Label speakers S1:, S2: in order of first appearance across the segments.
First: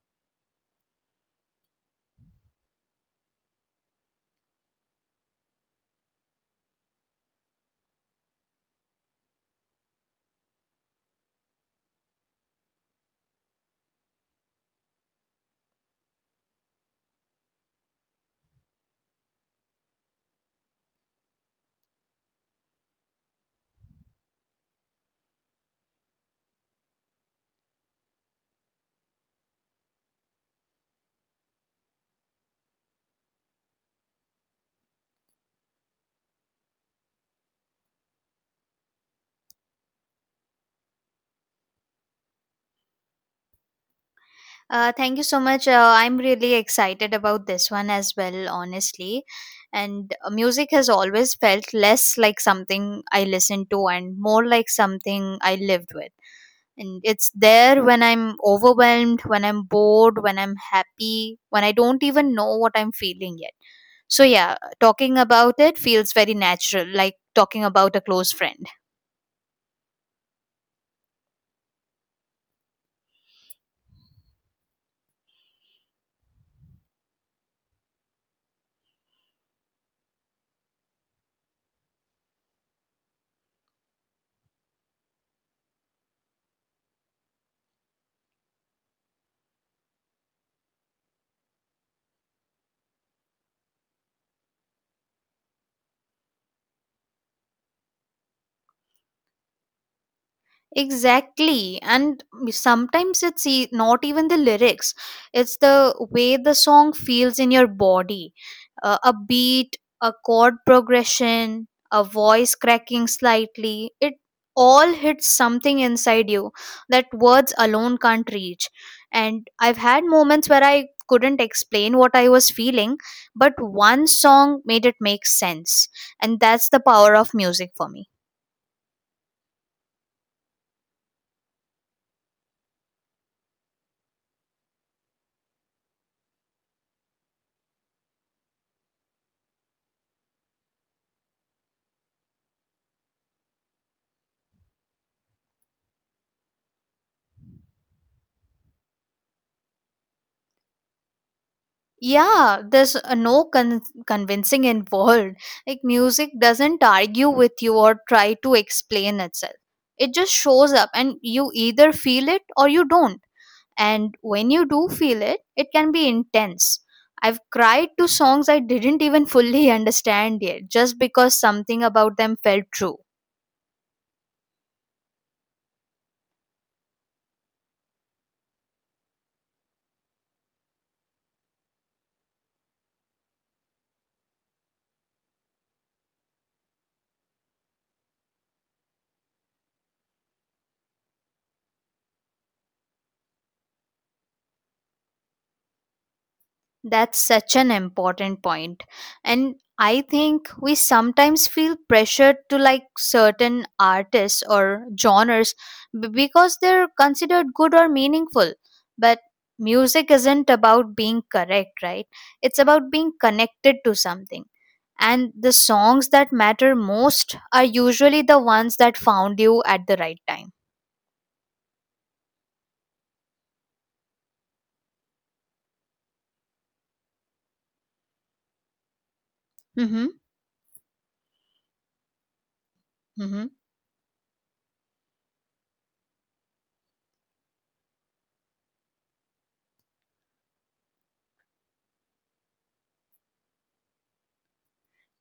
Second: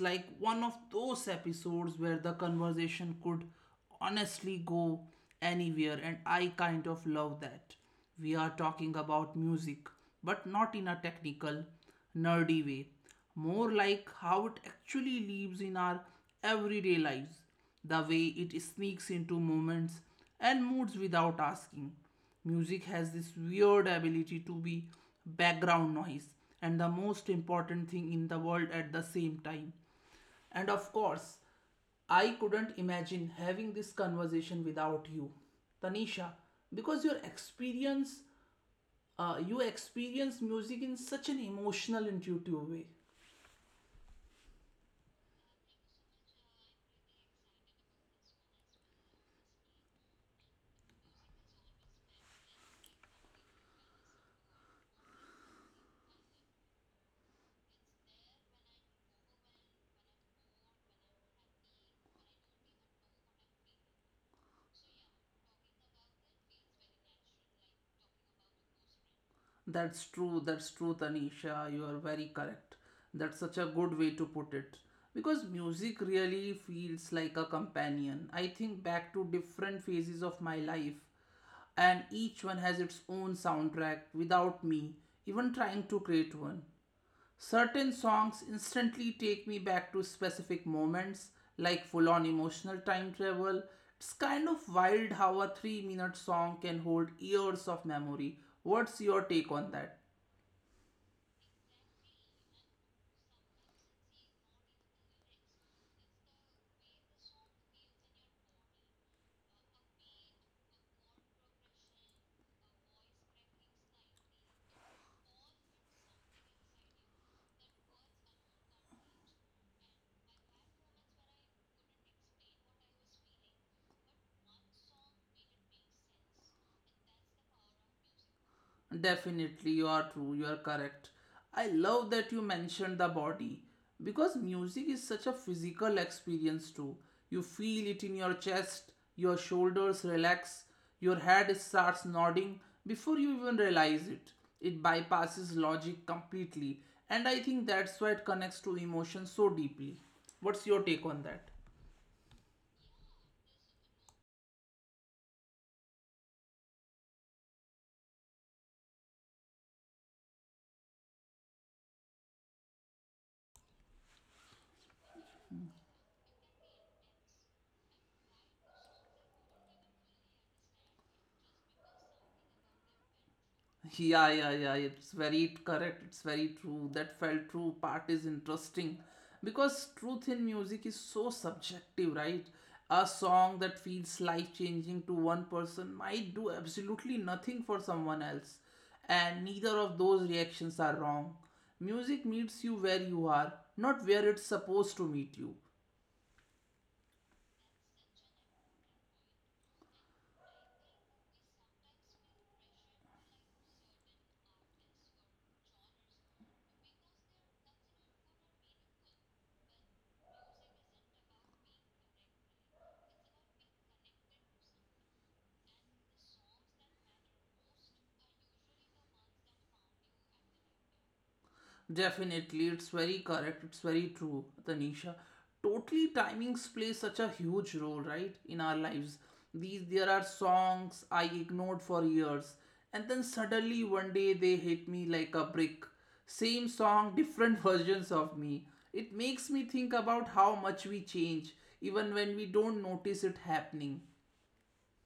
S1: like one of those episodes where the conversation could honestly go anywhere, and I kind of love that. We are talking about music, but not in a technical, nerdy way, more like how it actually lives in our everyday lives, the way it sneaks into moments and moods without asking. Music has this weird ability to be background noise and the most important thing in the world at the same time. And of course, I couldn't imagine having this conversation without you, Tanisha, because you experience music in such an emotional, intuitive way.
S2: Thank you so much. I'm really excited about this one as well, honestly. And music has always felt less like something I listened to and more like something I lived with. And it's there when I'm overwhelmed, when I'm bored, when I'm happy, when I don't even know what I'm feeling yet. So, yeah, talking about it feels very natural, like talking about a close friend.
S1: That's true, Tanisha. You are very correct. That's such a good way to put it. Because music really feels like a companion. I think back to different phases of my life, and each one has its own soundtrack without me even trying to create one. Certain songs instantly take me back to specific moments, like full on emotional time travel. It's kind of wild how a 3-minute song can hold years of memory. What's your take on that?
S2: Exactly. And sometimes it's not even the lyrics, it's the way the song feels in your body. A beat, a chord progression, a voice cracking slightly. It all hits something inside you that words alone can't reach. And I've had moments where I couldn't explain what I was feeling, but one song made it make sense. And that's the power of music for me.
S1: Definitely, you are true, you are correct. I love that you mentioned the body because music is such a physical experience too. You feel it in your chest, your shoulders relax, your head starts nodding before you even realize it. It bypasses logic completely, and I think that's why it connects to emotion so deeply. What's your take on that?
S2: Yeah, there's no convincing involved. Like, music doesn't argue with you or try to explain itself. It just shows up, and you either feel it or you don't. And when you do feel it, it can be intense. I've cried to songs I didn't even fully understand yet, just because something about them felt true.
S1: Yeah, yeah, yeah. It's very correct. It's very true. That felt true part is interesting because truth in music is so subjective, right? A song that feels life changing to one person might do absolutely nothing for someone else, and neither of those reactions are wrong. Music meets you where you are, not where it's supposed to meet you.
S2: That's such an important point. And I think we sometimes feel pressured to like certain artists or genres because they're considered good or meaningful. But music isn't about being correct, right? It's about being connected to something. And the songs that matter most are usually the ones that found you at the right time.
S1: Definitely, it's very correct. It's very true, Tanisha. Totally, timings play such a huge role, right, in our lives. These
S2: Mm-hmm.
S1: there are songs I ignored for years, and then
S2: Mm-hmm.
S1: suddenly one day they hit me like a brick. Same song, different versions of me. It makes me think about how much we change, even when we don't notice it happening.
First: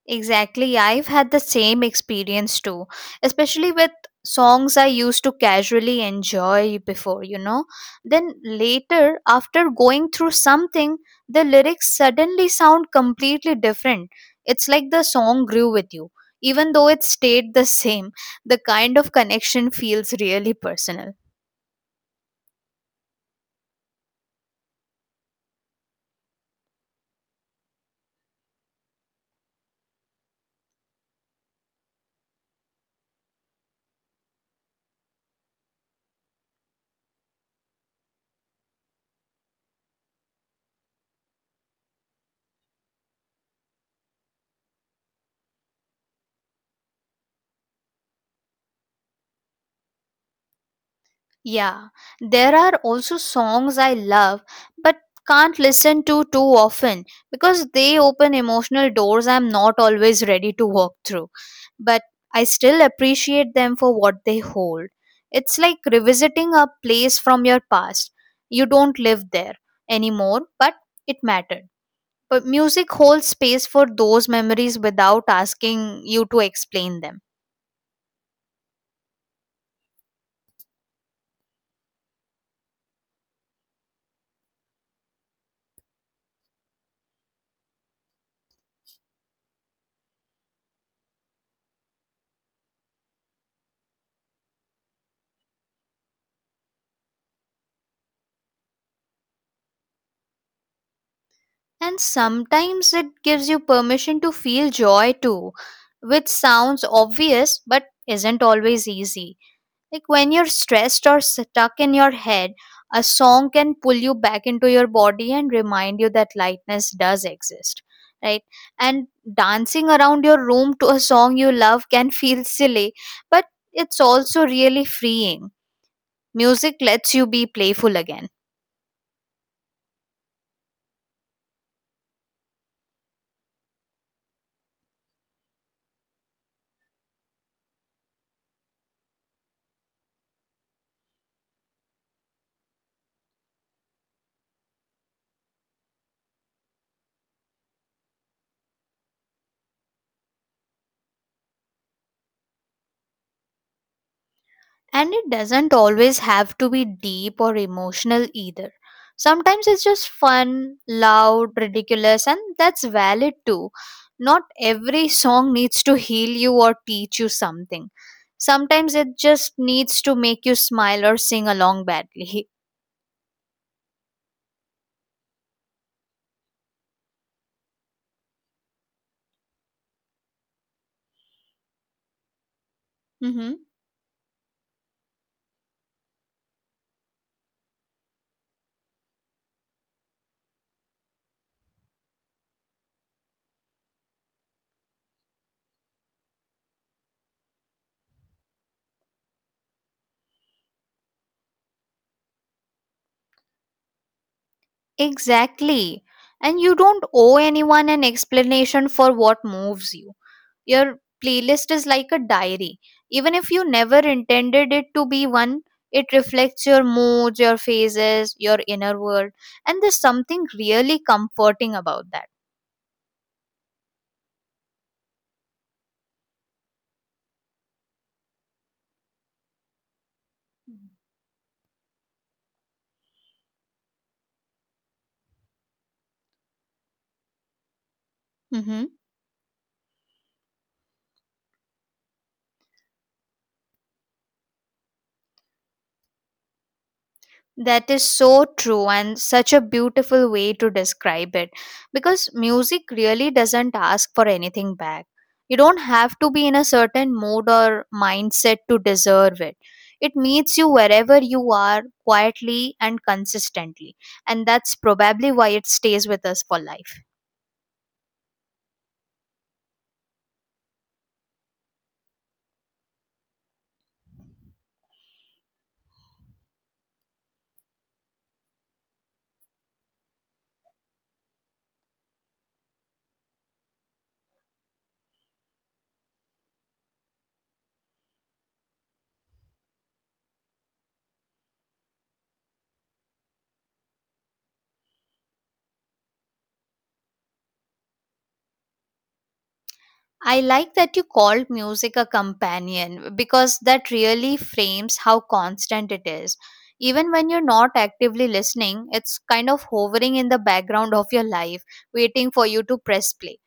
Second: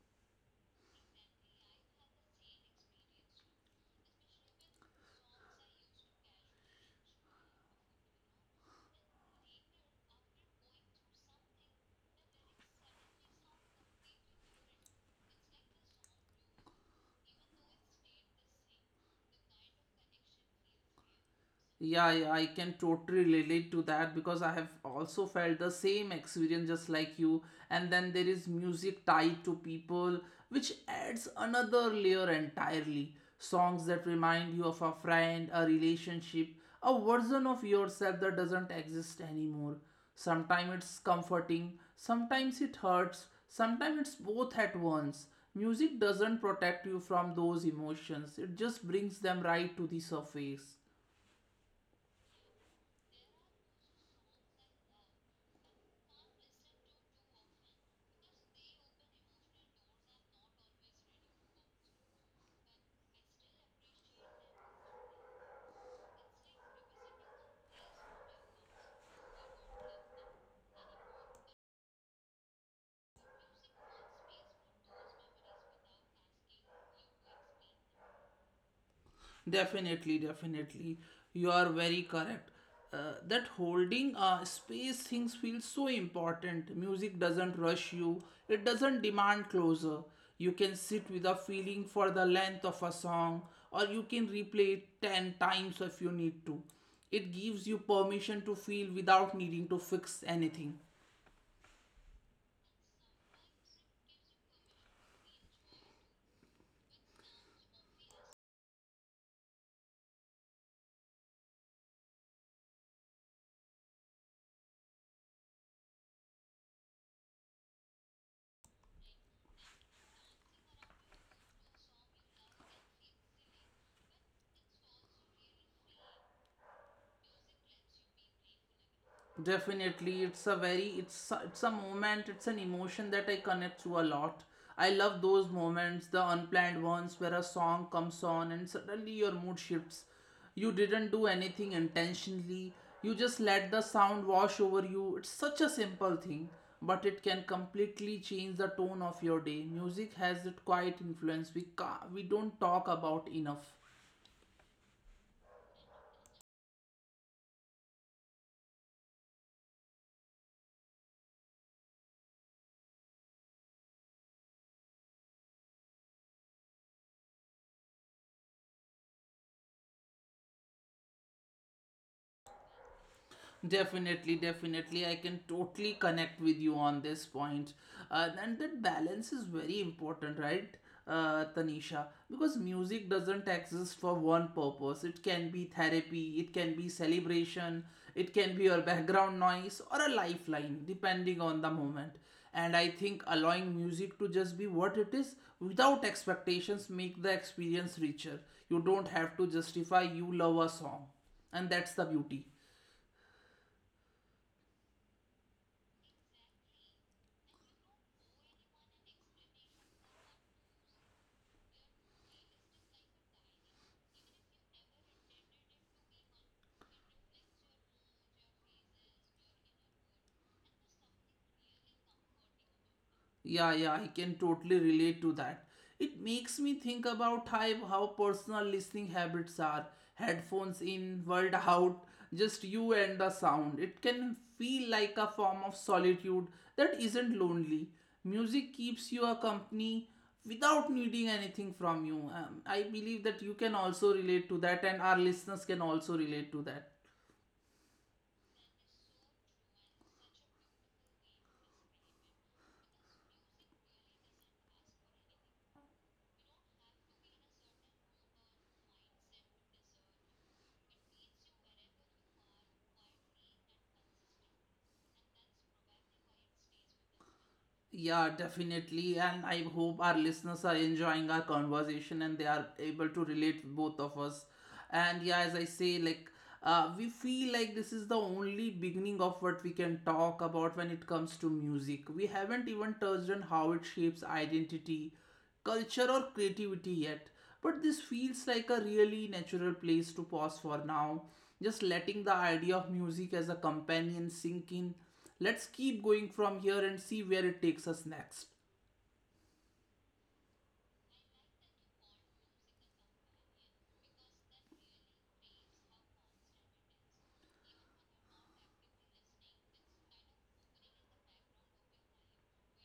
S2: Exactly. I've had the same experience too, especially with songs I used to casually enjoy before. Then later, after going through something, the lyrics suddenly sound completely different. It's like the song grew with you, even though it stayed the same. The kind of connection feels really personal.
S1: Yeah, yeah, I can totally relate to that because I have also felt the same experience just like you. And then there is music tied to people, which adds another layer entirely. Songs that remind you of a friend, a relationship, a version of yourself that doesn't exist anymore. Sometimes it's comforting, sometimes it hurts, sometimes it's both at once. Music doesn't protect you from those emotions, it just brings them right to the surface.
S2: Yeah, there are also songs I love but can't listen to too often because they open emotional doors I'm not always ready to walk through. But I still appreciate them for what they hold. It's like revisiting a place from your past. You don't live there anymore, but it mattered. But music holds space for those memories without asking you to explain them.
S1: Definitely, definitely. You are very correct. That holding space things feels so important. Music doesn't rush you, it doesn't demand closure. You can sit with a feeling for the length of a song, or you can replay it 10 times if you need to. It gives you permission to feel without needing to fix anything.
S2: And sometimes it gives you permission to feel joy too, which sounds obvious but isn't always easy. Like when you're stressed or stuck in your head, a song can pull you back into your body and remind you that lightness does exist, right? And dancing around your room to a song you love can feel silly, but it's also really freeing. Music lets you be playful again.
S1: Definitely, it's a moment. It's an emotion that I connect to a lot. I love those moments, the unplanned ones where a song comes on and suddenly your mood shifts. You didn't do anything intentionally. You just let the sound wash over you. It's such a simple thing, but it can completely change the tone of your day. Music has that quiet influence we don't talk about enough.
S2: And it doesn't always have to be deep or emotional either. Sometimes it's just fun, loud, ridiculous, and that's valid too. Not every song needs to heal you or teach you something. Sometimes it just needs to make you smile or sing along badly.
S1: Definitely, definitely. I can totally connect with you on this point. And that balance is very important, right, Tanisha? Because music doesn't
S2: Hmm.
S1: exist for one purpose. It can be therapy, it can be celebration, it can be your background noise or a lifeline, depending on the moment. And I think allowing music to just be what it is without expectations make the experience richer. You don't have to justify you love a song and that's the beauty.
S2: Exactly. And you don't owe anyone an explanation for what moves you. Your playlist is like a diary. Even if you never intended it to be one, it reflects your moods, your phases, your inner world. And there's something really comforting about that.
S1: Yeah, yeah, I can totally relate to that. It makes me think about how personal listening habits are. Headphones in, world out, just you and the sound. It can feel like a form of solitude that isn't lonely.
S2: Mm-hmm.
S1: Music keeps you a company without needing anything from you. I believe that you can also relate to that, and our listeners can also relate to that.
S2: That is so true, and such a beautiful way to describe it because music really doesn't ask for anything back. You don't have to be in a certain mood or mindset to deserve it. It meets you wherever you are, quietly and consistently, and that's probably why it stays with us for life.
S1: Yeah, definitely. And I hope our listeners are enjoying our conversation and they are able to relate both of us. And yeah, as I say, like, we feel like this is the only beginning of what we can talk about when it comes to music. We haven't even touched on how it shapes identity, culture, or creativity yet. But this feels like a really natural place to pause for now. Just letting the idea of music as a companion sink in. Let's keep going from here and see where it takes us next.
S2: I like that you called music a companion because that really frames how constant it is. Even when you're not actively listening, it's kind of hovering in the background of your life, waiting for you to press play.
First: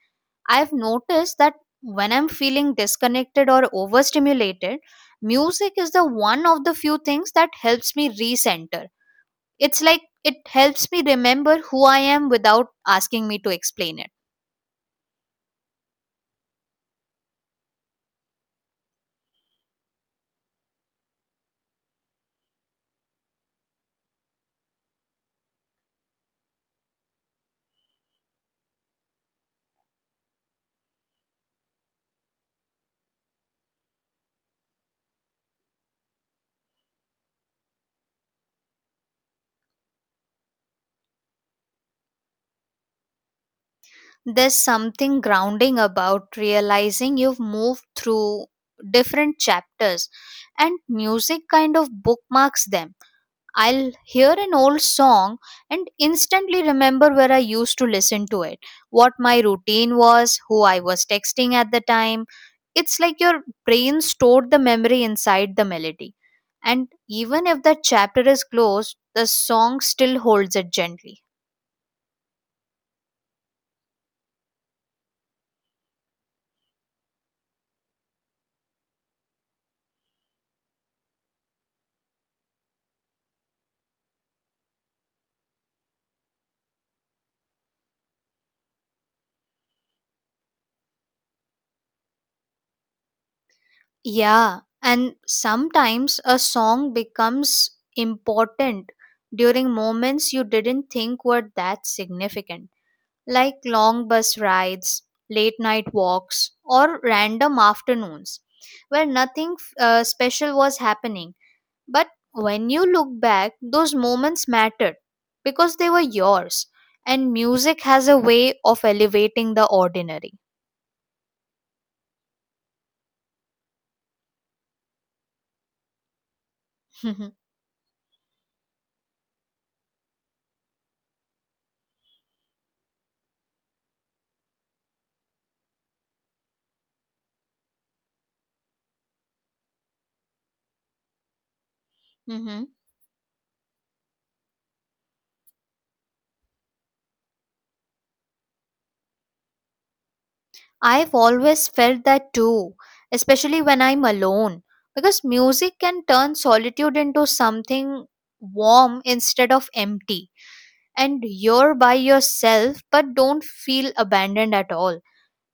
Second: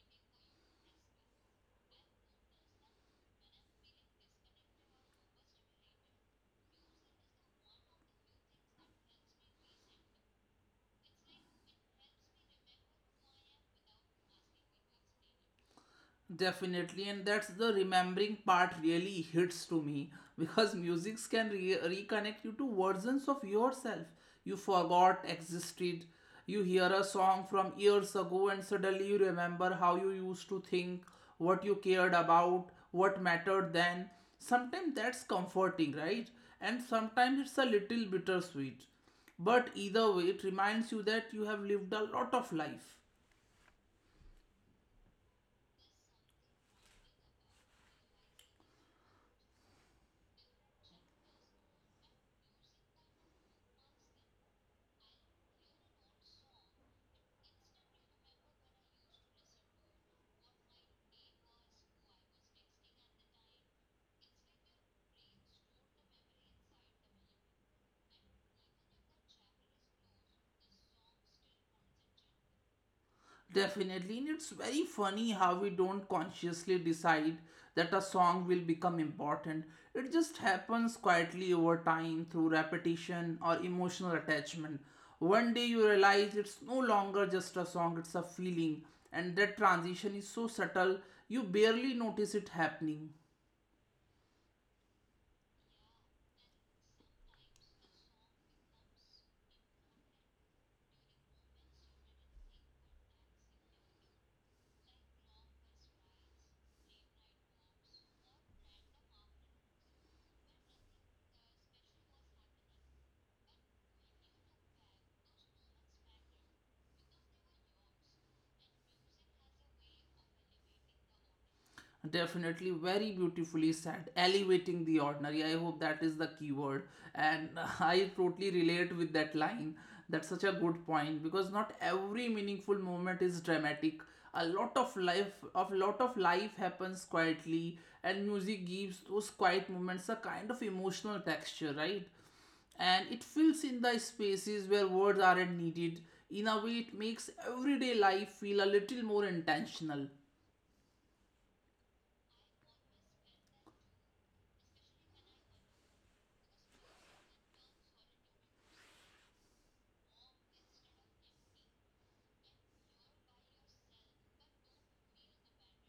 S2: I've noticed that when I'm feeling disconnected or overstimulated, music is the one of the few things that helps me recenter. It's like it helps me remember who I am without asking me to explain it.
S1: Definitely, and that's the remembering part really hits to me because musics can reconnect you to versions of yourself you forgot existed. You hear a song from years ago, and suddenly you remember how you used to think, what you cared about, what mattered then. Sometimes that's comforting, right? And sometimes it's a little bittersweet. But either way, it reminds you that you have lived a lot of life.
S2: There's something grounding about realizing you've moved through different chapters, and music kind of bookmarks them. I'll hear an old song and instantly remember where I used to listen to it, what my routine was, who I was texting at the time. It's like your brain stored the memory inside the melody. And even if that chapter is closed, the song still holds it gently.
S1: Definitely, and it's very funny how we don't consciously decide that a song will become important. It just happens quietly over time through repetition or emotional attachment. One day you realize it's no longer just a song, it's a feeling, and that transition is so subtle you barely notice it happening.
S2: Yeah, and sometimes a song becomes important during moments you didn't think were that significant, like long bus rides, late night walks, or random afternoons where nothing special was happening. But when you look back, those moments mattered because they were yours, and music has a way of elevating the ordinary.
S1: Definitely, very beautifully said, elevating the ordinary. I hope that is the keyword. And I totally relate with that line. That's such a good point because not every meaningful moment is dramatic. A lot of life happens quietly, and music gives those quiet moments a kind of emotional texture, right? And
S2: Hmm.
S1: it fills in the spaces where words aren't needed. In a way, it makes everyday life feel a little more intentional.
S2: I've always felt that too, especially when I'm alone, because music can turn solitude into something warm instead of empty. And you're by yourself, but don't feel abandoned at all.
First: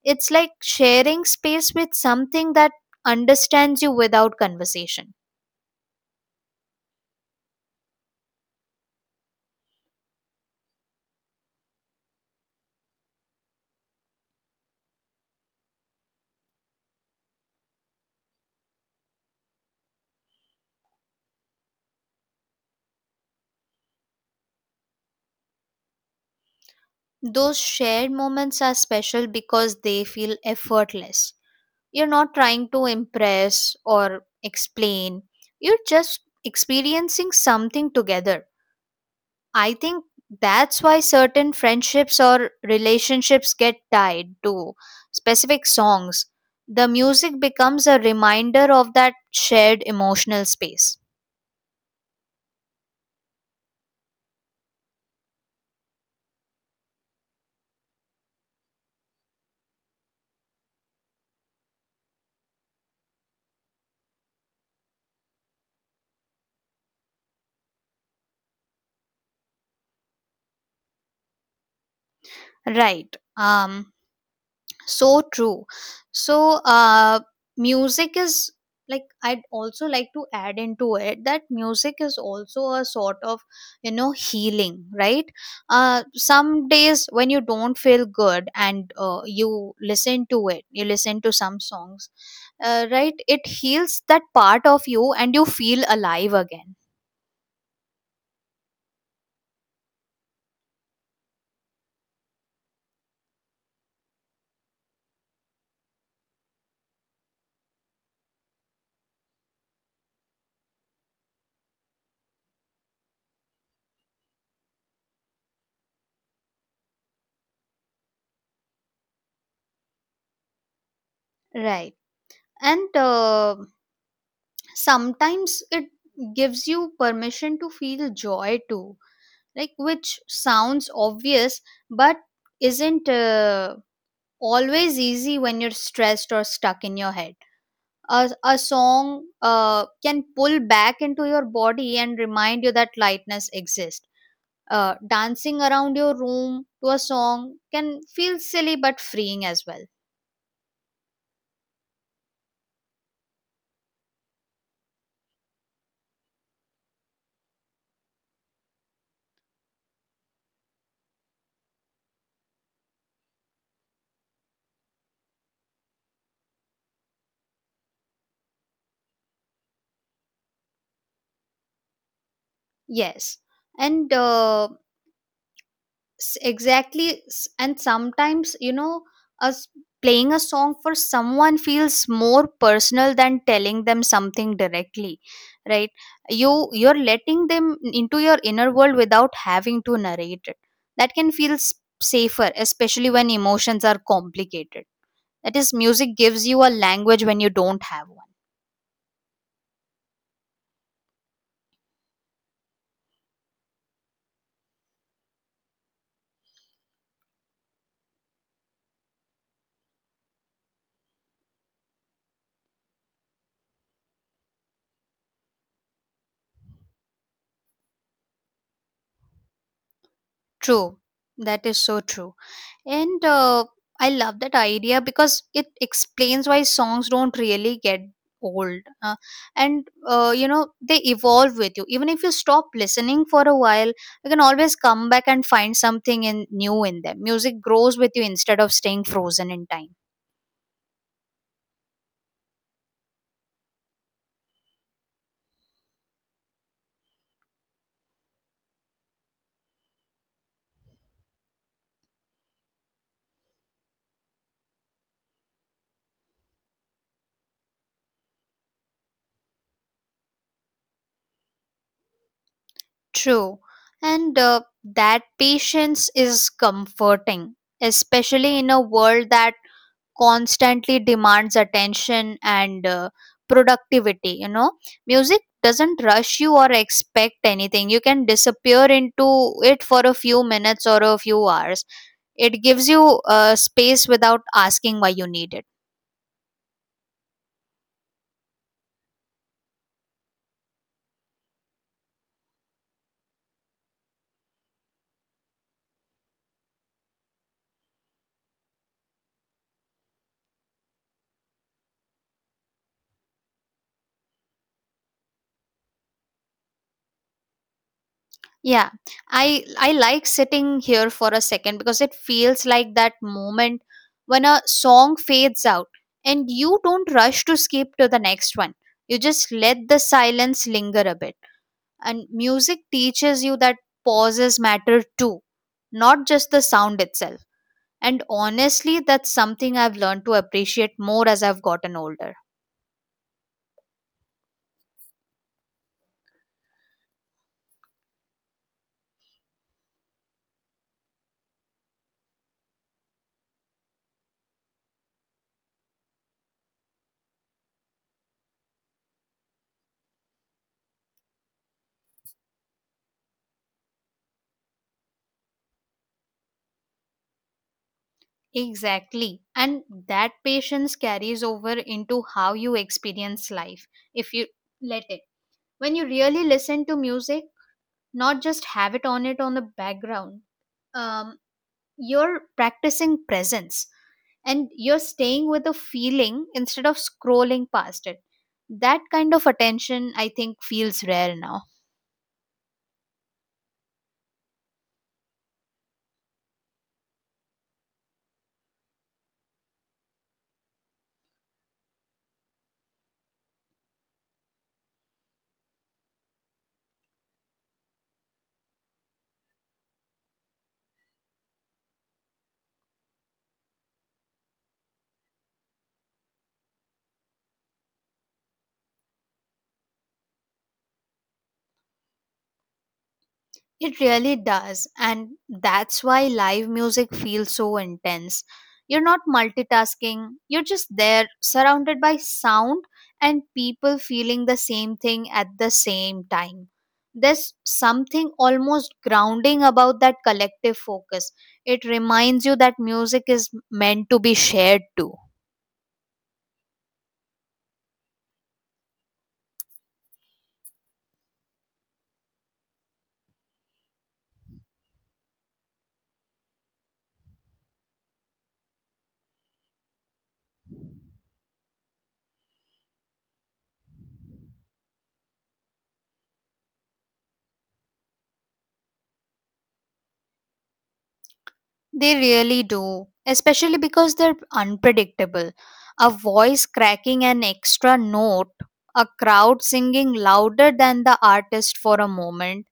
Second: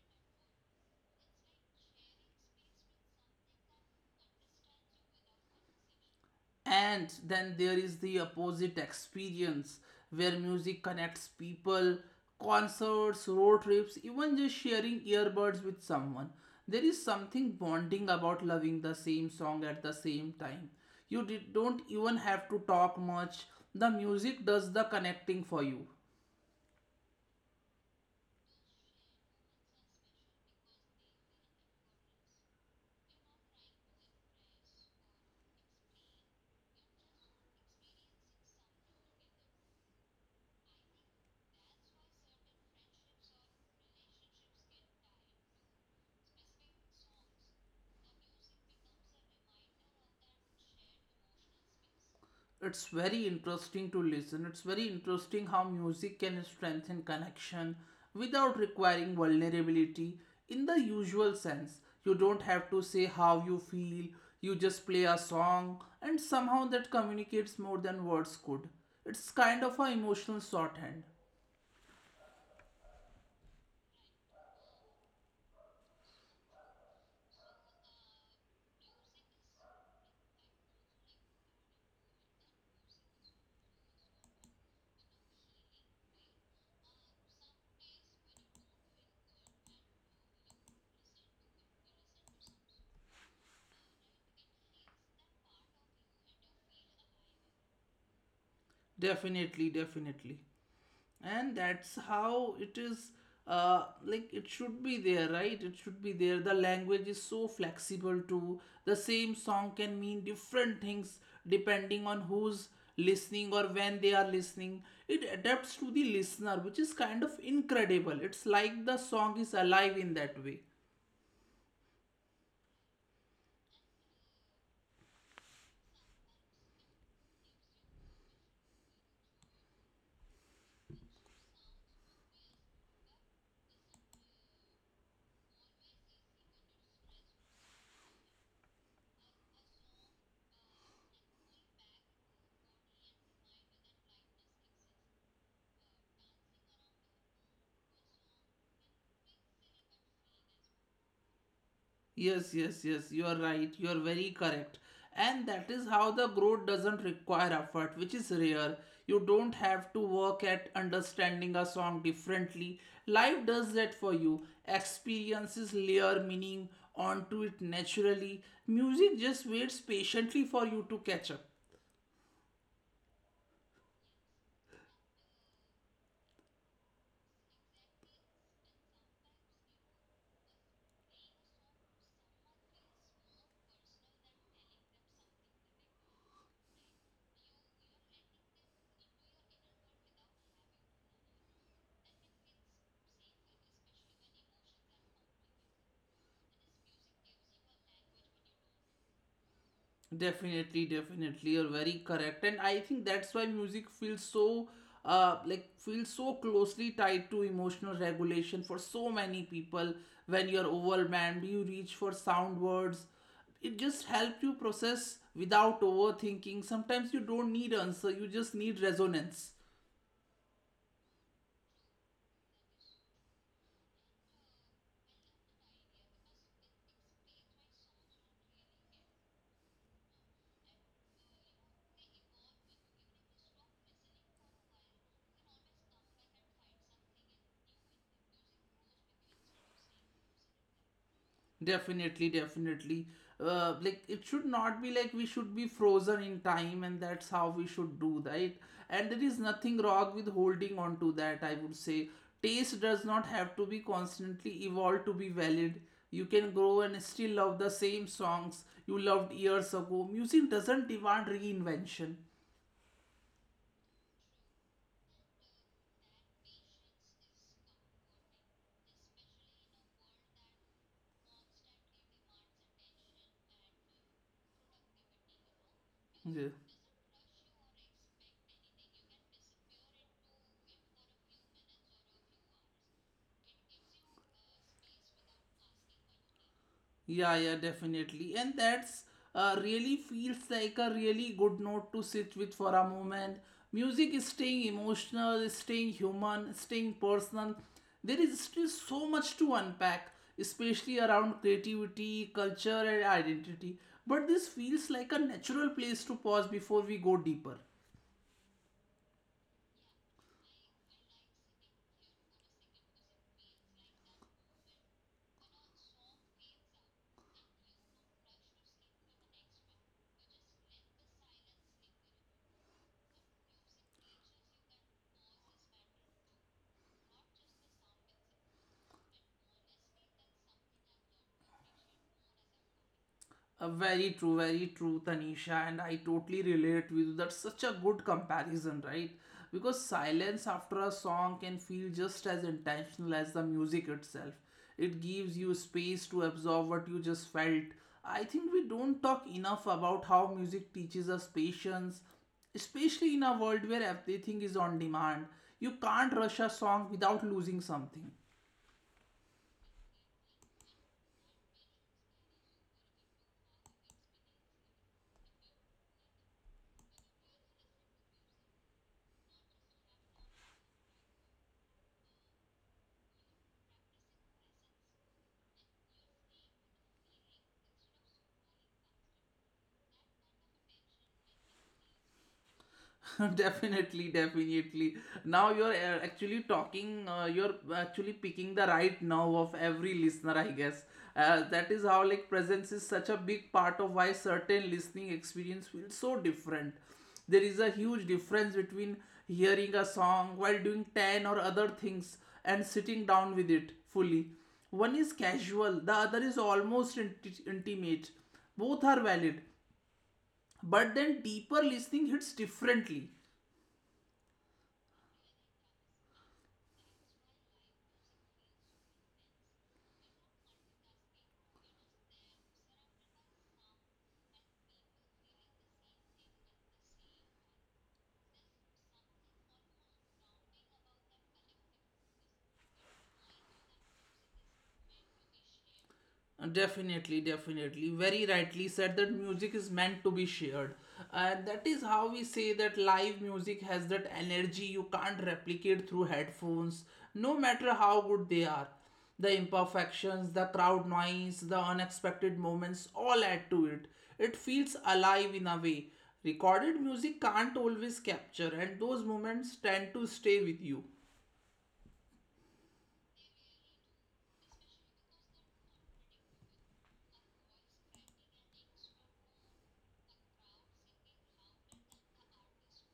S2: It's like sharing space with something that understands you without conversation.
S1: And then there is the opposite experience where music connects people, concerts, road trips, even just sharing earbuds with someone. There is something bonding about loving the same song at the same time. You did, don't even have to talk much, the music does the connecting for you.
S2: Those shared moments are special because they feel effortless. You're not trying to impress or explain. You're just experiencing something together. I think that's why certain friendships or relationships get tied to specific songs. The music becomes a reminder of that shared emotional space.
S1: It's very interesting to listen. It's very interesting how music can strengthen connection without requiring vulnerability in the usual sense. You don't have to say how you feel, you just play a song, and somehow that communicates more than words could. It's kind of an emotional shorthand.
S2: Right. Um so true. So music is like, I'd also like to add into it that music is also a sort of, you know, healing, right? Some days when you don't feel good and you listen to it, you listen to some songs, right, it heals that part of you and you feel alive again.
S1: Definitely, definitely. And that's how it is. Like it should be there, right? It should be there. The language is so flexible too. The same song can mean different things depending on who's listening or when they are listening. It adapts to the listener, which is kind of incredible. It's like the song is alive in that way.
S2: Right. And sometimes it gives you permission to feel joy too, like, which sounds obvious but isn't always easy. When you're stressed or stuck in your head, a song can pull back into your body and remind you that lightness exists. Dancing around your room to a song can feel silly but freeing as well.
S1: Yes, yes, yes, you are right. You are very correct. And that is how the growth doesn't require effort, which is rare. You don't have to work at understanding a song differently. Life does that for you. Experiences layer meaning onto it naturally. Music just waits patiently for you to catch up.
S2: Yes. And exactly, and sometimes, you know, us playing a song for someone feels more personal than telling them something directly, right? You're letting them into your inner world without having to narrate it. That can feel safer, especially when emotions are complicated. That is, music gives you a language when you don't have one.
S1: Definitely, definitely, you're very correct, and I think that's why music feels so, feels so closely tied to emotional regulation for so many people. When you're overwhelmed, you reach for sound words. It just helps you process without overthinking. Sometimes you don't need answer; you just need resonance.
S2: True. That is so true. And I love that idea because it explains why songs don't really get old. And you know, they evolve with you. Even if you stop listening for a while, you can always come back and find something new in them. Music grows with you instead of staying frozen in time.
S1: Definitely, definitely. Like it should not be like we should be frozen in time, and that's how we should do right. And there is nothing wrong with holding on to that. I would say taste does not have to be constantly evolved to be valid. You can grow and still love the same songs you loved years ago. Music doesn't demand reinvention.
S2: True. And that patience is comforting, especially in a world that constantly demands attention and productivity, you know. Music doesn't rush
S1: Yeah.
S2: you or expect anything. You can disappear into it for a few minutes or a few hours. It gives you space without asking why you need it.
S1: Yeah, yeah, definitely. And that's really feels like a really good note to sit with for a moment. Music is staying emotional, is staying human, staying personal. There is still so much to unpack, especially around creativity, culture, and identity. But this feels like a natural place to pause before we go deeper.
S2: Yeah, I like sitting here for a second because it feels like that moment when a song fades out and you don't rush to skip to the next one. You just let the silence linger a bit, and music teaches you that pauses matter too, not just the sound itself. And honestly, that's something I've learned to appreciate more as I've gotten older.
S1: Very true, very true, Tanisha, and I totally relate with you. That's such a good comparison, right? Because silence after a song can feel just as intentional as the music itself. It gives you space to absorb what you just felt. I think we don't talk enough about how music teaches us patience, especially in a world where everything is on demand. You can't rush a song without losing something.
S2: Exactly. And that patience carries over into how you experience life if you let it. When you really listen to music, not just have it on the background, um you're practicing presence, and you're staying with the feeling instead of scrolling past it. That kind of attention, I think, feels rare now.
S1: definitely definitely Now you're actually talking, you're actually picking the right nerve of every listener I guess. That is how like presence is such a big part of why certain listening experience feels so different. There is a huge difference between hearing a song while doing 10 or other things and sitting down with it fully. One is casual, the other is almost intimate. Both are valid, but then deeper listening hits differently.
S2: It really does, and that's why live music feels so intense. You're not multitasking, you're just there, surrounded by sound and people feeling the same thing at the same time. There's something almost grounding about that collective focus. It reminds you that music is meant to be shared too.
S1: Definitely, definitely. Very rightly said that music is meant to be shared. That is how we say that live music has that energy you can't replicate through headphones, no matter how good they are. The imperfections, the crowd noise, the unexpected moments all add to it. It feels alive in a way. Recorded music can't always capture, and those moments tend to stay with you.
S2: They really do, especially because they're unpredictable. A voice cracking an extra note, a crowd singing louder than the artist for a moment,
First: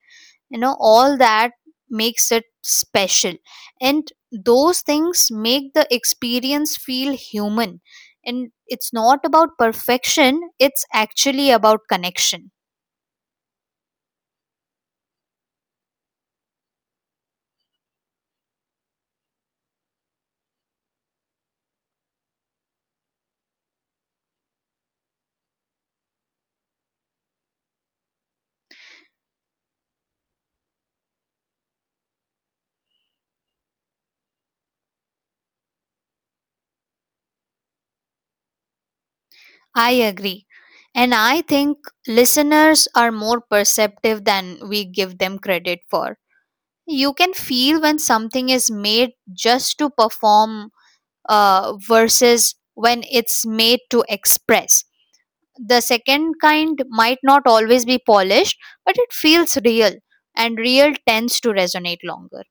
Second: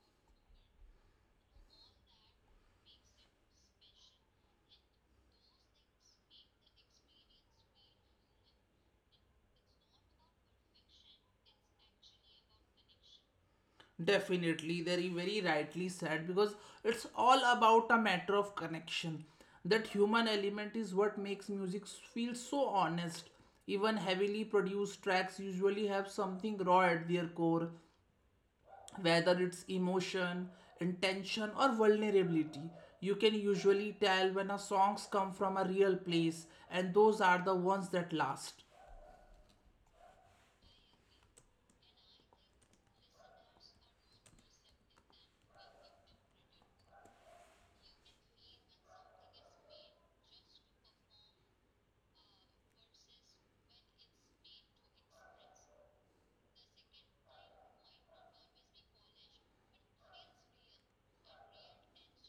S2: you know, all that makes it special. And those things make the experience feel human. And it's not about perfection, it's actually about connection.
S1: Definitely, very, very rightly said because it's all about a matter of connection. That human element is what makes music feel so honest. Even heavily produced tracks usually have something raw at their core, whether it's emotion, intention, or vulnerability. You can usually tell when a songs come from a real place, and those are the ones that last.
S2: I agree. And I think listeners are more perceptive than we give them credit for. You can feel when something is made just to perform versus when it's made to express. The second kind might not always be polished, but it feels real, and real tends to resonate longer.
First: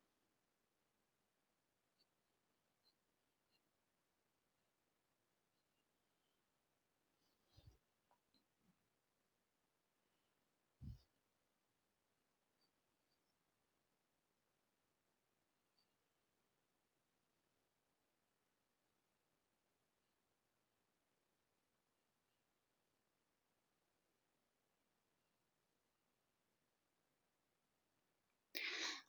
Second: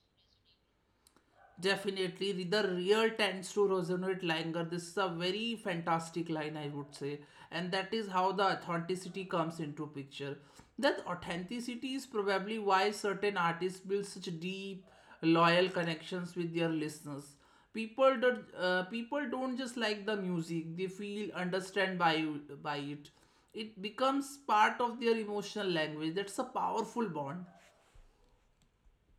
S1: Definitely, the real tends to resonate longer. This is a very fantastic line, I would say, and that is how the authenticity comes into picture. That authenticity is probably why certain artists build such deep, loyal connections with their listeners. People do, people don't just like the music; they feel understand by it. It becomes part of their emotional language. That's a powerful bond.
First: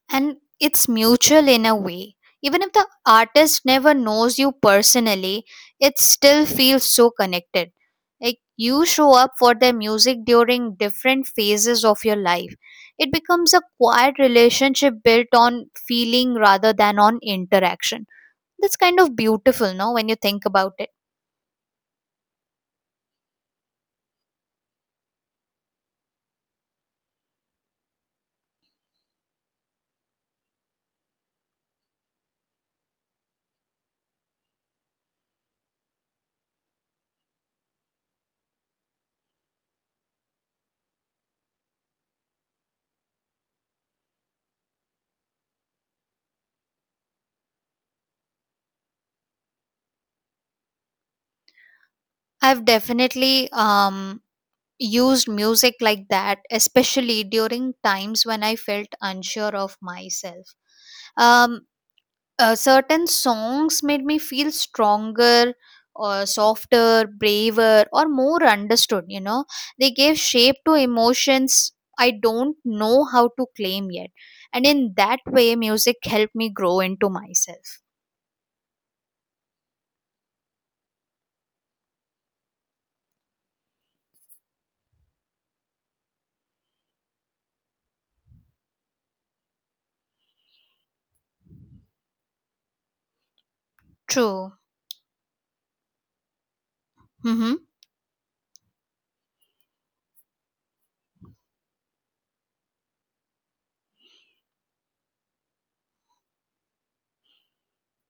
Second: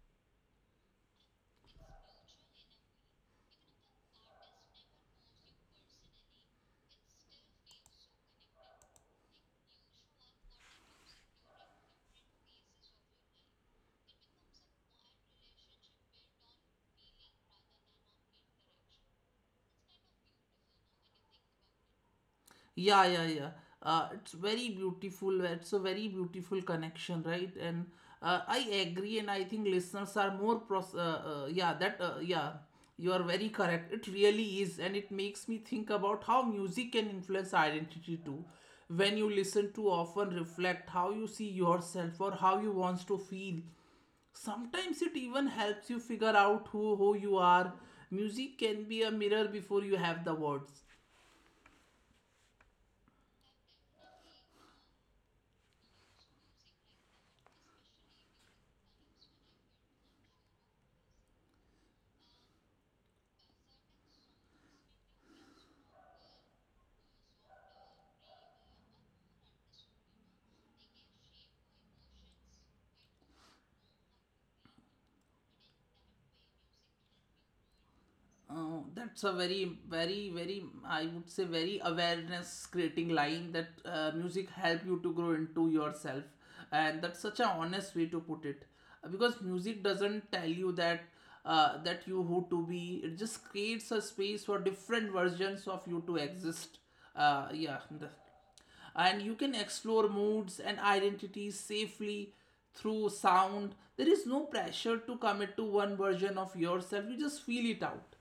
S2: And it's mutual in a way, even if the artist never knows you personally, it still feels so connected. Like, you show up for their music during different phases of your life. It becomes a quiet relationship built on feeling rather than on interaction. That's kind of beautiful, no, when you think about it.
S1: Yeah, yeah, yeah. It's very beautiful. It's a very beautiful connection, right? And I agree, and I think listeners are more pros. Yeah, that. Yeah, you are very correct. It really is, and it makes me think about how music can influence identity too. When you listen to, often reflect how you see yourself or how you wants to feel. Sometimes it even helps you figure out who you are. Music can be a mirror before you have the words.
S2: I've definitely used music like that, especially during times when I felt unsure of myself. um Certain songs made me feel stronger or softer, braver or more understood, you know. They gave shape to emotions I don't know how to claim yet, and in that way music helped me grow into myself.
S1: Oh, that's a very, very, very, I would say, very awareness creating line that music help you to grow into yourself. And that's such an honest way to put it. Because music doesn't tell you that you who to be. It just creates a space for
S2: True.
S1: different versions of you to exist.
S2: Mm-hmm.
S1: Yeah. And you can explore moods and identities safely through sound. There is no pressure to commit to one version of yourself, you just feel it out.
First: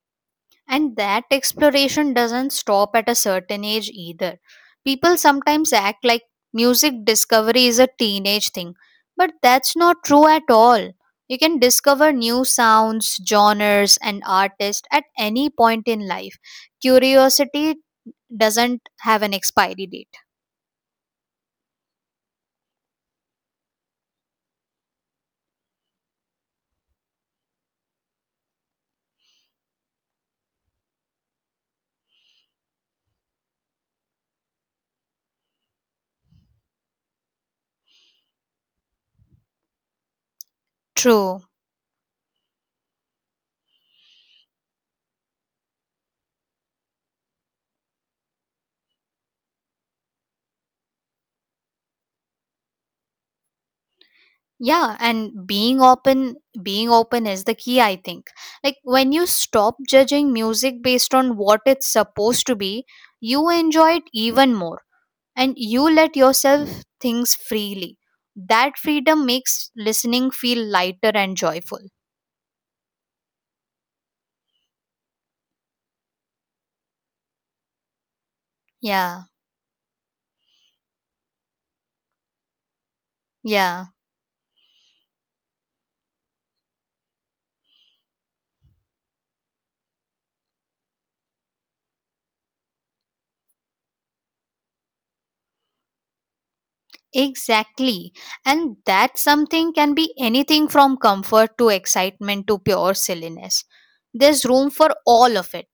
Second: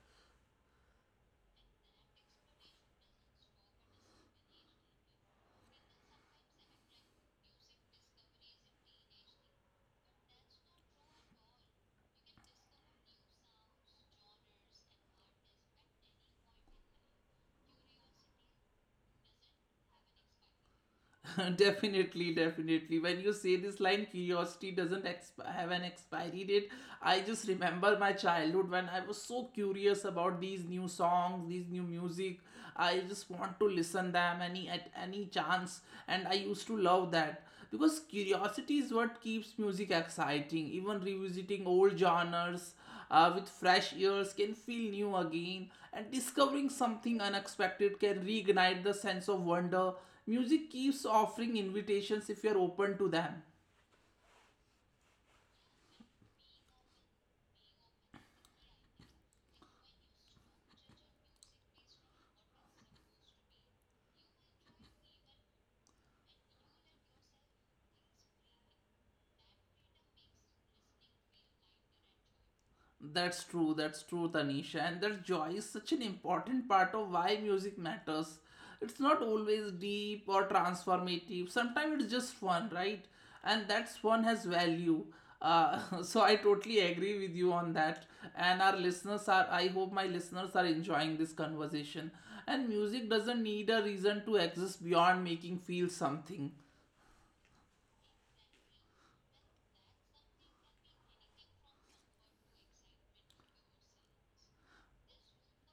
S2: And that exploration doesn't stop at a certain age either. People sometimes act like music discovery is a teenage thing, but that's not true at all. You can discover new sounds, genres, and artists at any point in life. Curiosity doesn't have an expiry date.
S1: Definitely, definitely. When you say this line curiosity doesn't have an expiry date, I just remember my childhood when I was so curious about these new songs, these new music. I just want to listen them any at any chance, and I used to love that because curiosity is what keeps music exciting. Even
S2: True.
S1: revisiting old genres with fresh ears can feel new again, and discovering something unexpected can reignite the sense of wonder. Music keeps offering invitations if you are open to them.
S2: Yeah, and being open is the key, I think. Like, when you stop judging music based on what it's supposed to be, you enjoy it even more, and you let yourself things freely. That freedom makes listening feel lighter and joyful.
S1: That's true, Tanisha. And that joy is such an important part of why music matters. It's
S2: Yeah,
S1: not always deep or transformative, sometimes it's just fun, right? And
S2: yeah.
S1: that's fun has value. So I totally agree with you on that. And our listeners are, I hope my listeners are enjoying this conversation. And music doesn't need a reason to exist beyond making feel something.
S2: Exactly, and that something can be anything from comfort to excitement to pure silliness. There's room for all of it.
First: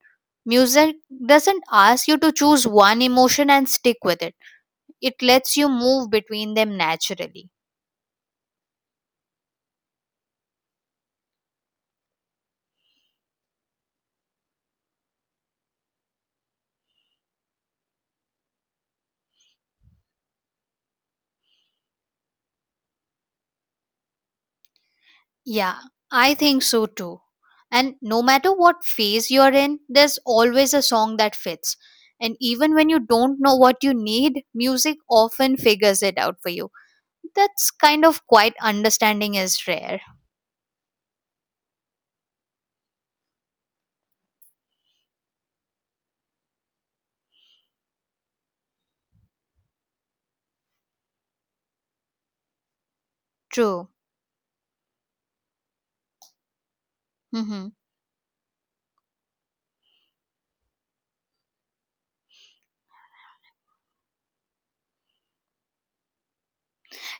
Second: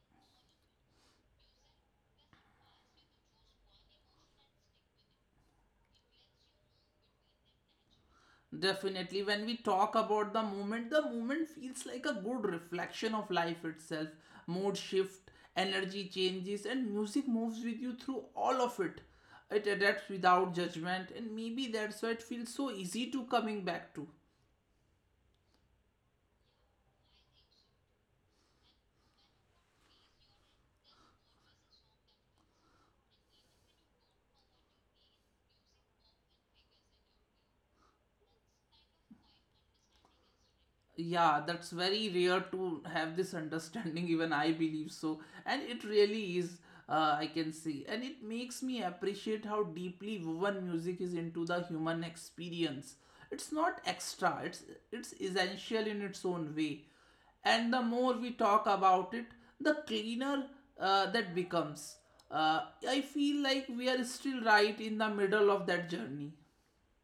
S2: Music doesn't ask you to choose one emotion and stick with it, it lets you move between them naturally.
S1: Definitely, when we talk about the moment feels like a good reflection of life itself. Mood shift, energy changes, and music moves with you through all of it. It adapts without judgment, and maybe that's why it feels so easy to coming back to.
S2: Yeah, I think so too. And no matter what phase you're in, there's always a song that fits. And even when you don't know what you need, music often figures it out for you. That's kind of quite understanding is rare.
S1: Yeah, that's very rare to have this understanding, even I believe so. And it really is. I can see, and it makes me appreciate how deeply woven music is into the human experience. It's
S2: True.
S1: not extra, it's essential in its own way.
S2: Hmm.
S1: And the more we talk about it, the cleaner that becomes. uh, I feel like we are still right in the middle of that journey.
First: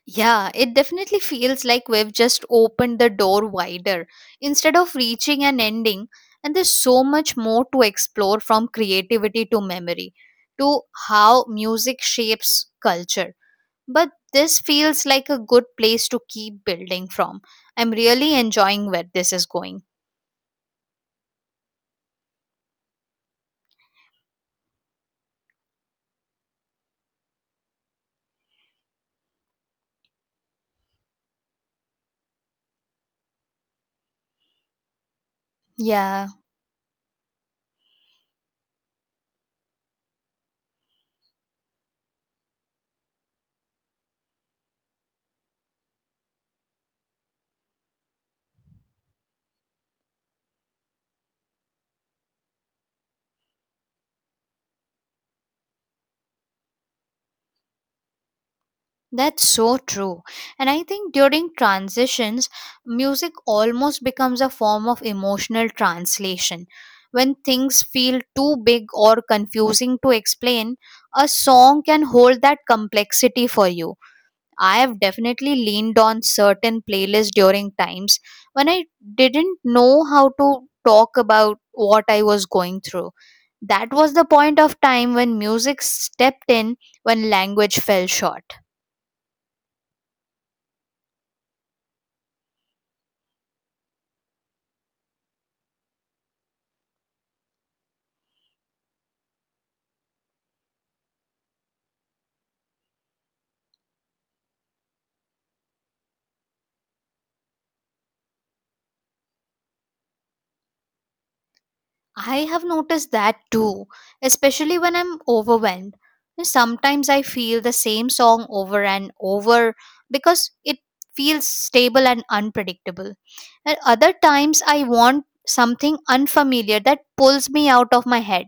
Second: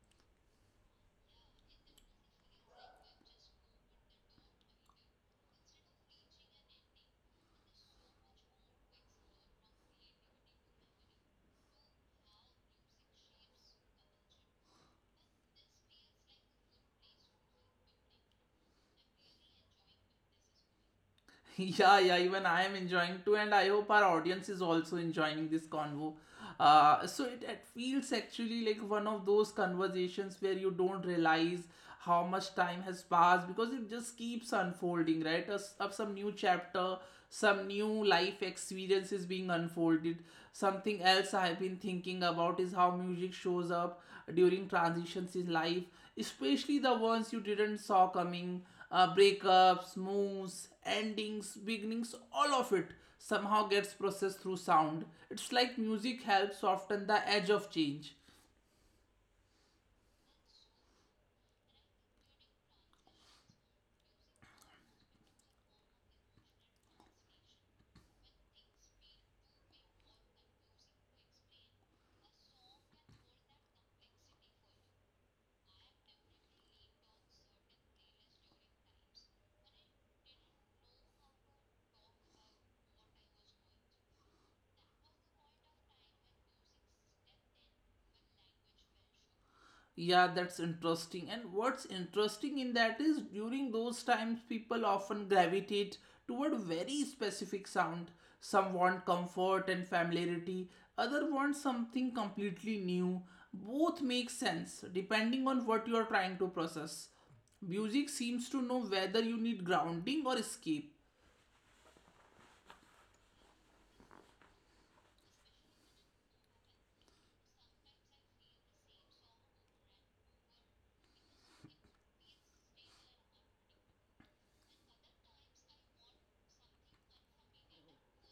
S2: Yeah, it definitely feels like we've just opened the door wider instead of reaching an ending. And there's so much more to explore, from creativity to memory to how music shapes culture. But this feels like a good place to keep building from. I'm really enjoying where this is going.
S1: Yeah, yeah, even I am enjoying too, and I hope our audience is also enjoying this convo. So it feels actually like one of those conversations where you don't realize how much time has passed because it just keeps unfolding, right? As of some new
S2: Yeah.
S1: chapter, some new life experience is being unfolded. Something else I have been thinking about is how music shows up during transitions in life, especially the ones you didn't saw coming, breakups, moves, endings, beginnings, all of it somehow gets processed through sound. It's like music helps soften the edge of change.
S2: That's so true. And I think during transitions, music almost becomes a form of emotional translation. When things feel too big or confusing to explain, a song can hold that complexity for you. I have definitely leaned on certain playlists during times when I didn't know how to talk about what I was going through. That was the point of time when music stepped in, when language fell short.
S1: Yeah, that's interesting. And what's interesting in that is during those times, people often gravitate toward very specific sound. Some want comfort and familiarity, other want something completely new. Both make sense depending on what you are trying to process. Music seems to know whether you need grounding or escape.
S2: I have noticed that too, especially when I'm overwhelmed. And sometimes I feel the same song over and over because it feels stable and unpredictable. And other times, I want something unfamiliar that pulls me out of my head.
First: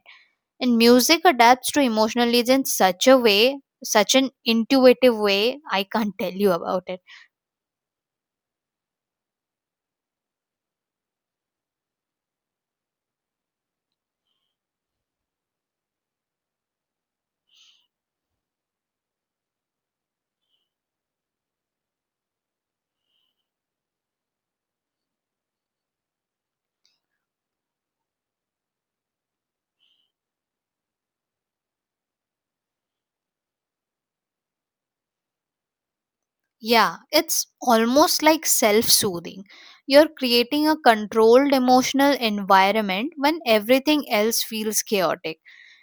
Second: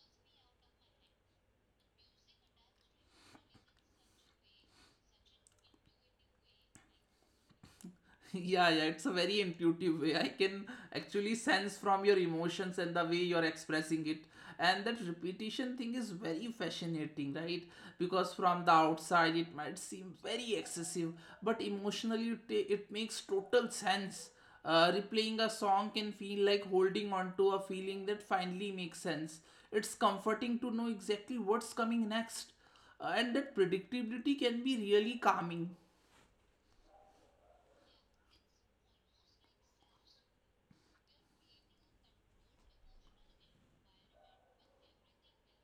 S2: And music adapts to emotional needs in such a way, such an intuitive way, I can't tell you about it.
S1: Yeah, yeah, it's a very intuitive way. I can actually sense from your emotions and the way you're expressing it. And that repetition thing is very fascinating, right? Because from the outside it might seem very excessive, but emotionally it makes total sense. Replaying a song can feel like holding on to a feeling that finally makes sense. It's comforting to know exactly what's coming next. And that predictability can be really calming.
S2: Yeah, it's almost like self soothing. You're creating a controlled emotional environment when everything else feels chaotic.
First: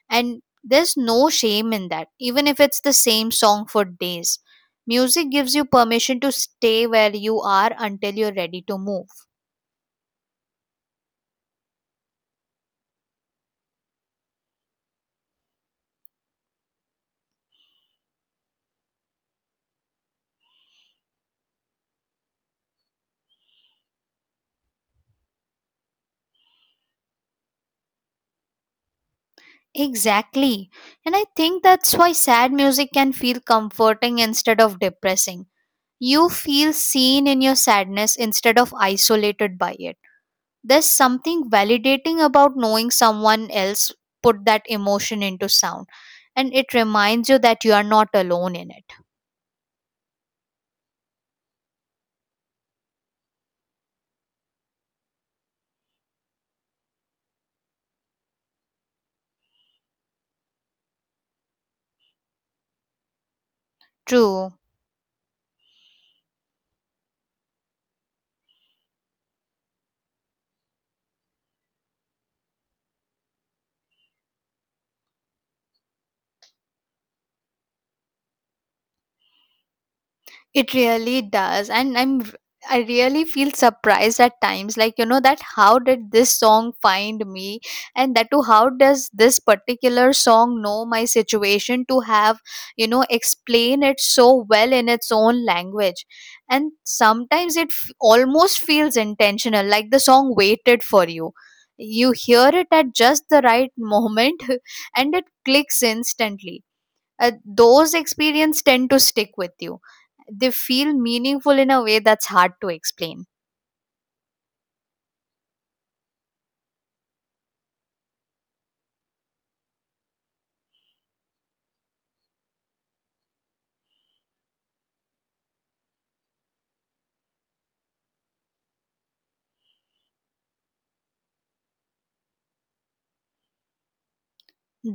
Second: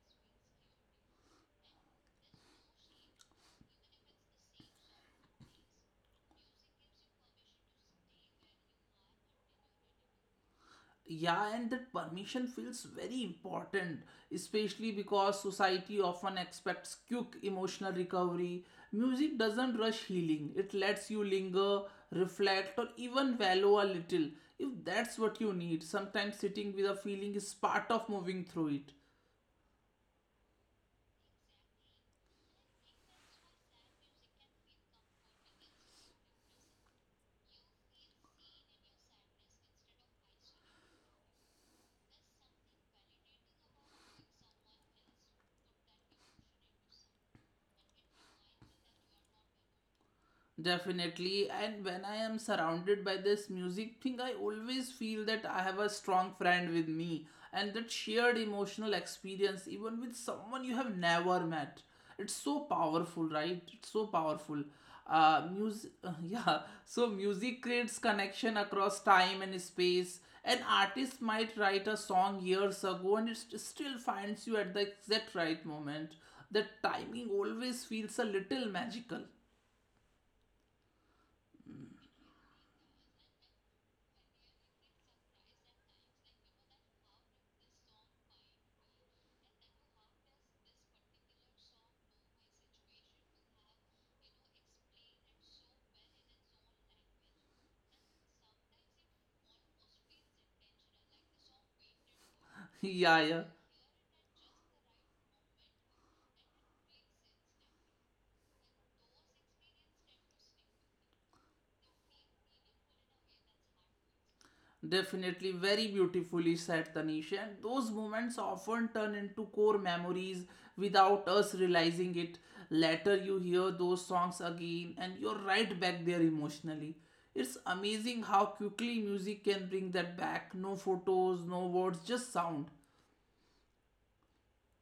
S2: And there's no shame in that, even if it's the same song for days. Music gives you permission to stay where you are until you're ready to move.
S1: Yeah, and that permission feels very important, especially because society often expects quick emotional recovery. Music doesn't rush healing, it lets you linger, reflect, or even wallow a little. If that's what you need, sometimes sitting with a feeling is part of moving through it.
S2: Exactly. And I think that's why sad music can feel comforting instead of depressing. You feel seen in your sadness instead of isolated by it. There's something validating about knowing someone else put that emotion into sound, and it reminds you that you are not alone in it.
S1: Definitely, and when I am surrounded by this music thing, I always feel that I have a strong friend with me, and that shared emotional experience, even with someone you have never met, it's so powerful, right? It's so
S2: True.
S1: powerful. Music, yeah. So music creates connection across time and space. An artist might write a song years ago, and it still finds you at the exact right moment. The timing always feels a little magical.
S2: It really does. And I'm r- I am I really feel surprised at times, like, you know, that how did this song find me? And that too, how does this particular song know my situation to have, you know, explain it so well in its own language? And sometimes it almost feels intentional, like the song waited for you. You hear it at just
S1: Yeah,
S2: the
S1: yeah.
S2: right moment and it clicks instantly. Those experiences tend to stick with you. They feel meaningful in a way that's hard to explain.
S1: Definitely very beautifully said, Tanisha. And those moments often turn into core memories without us realizing it. Later, you hear those songs again, and you're right back there emotionally. It's amazing how quickly music can bring that back. No photos, no words, just sound.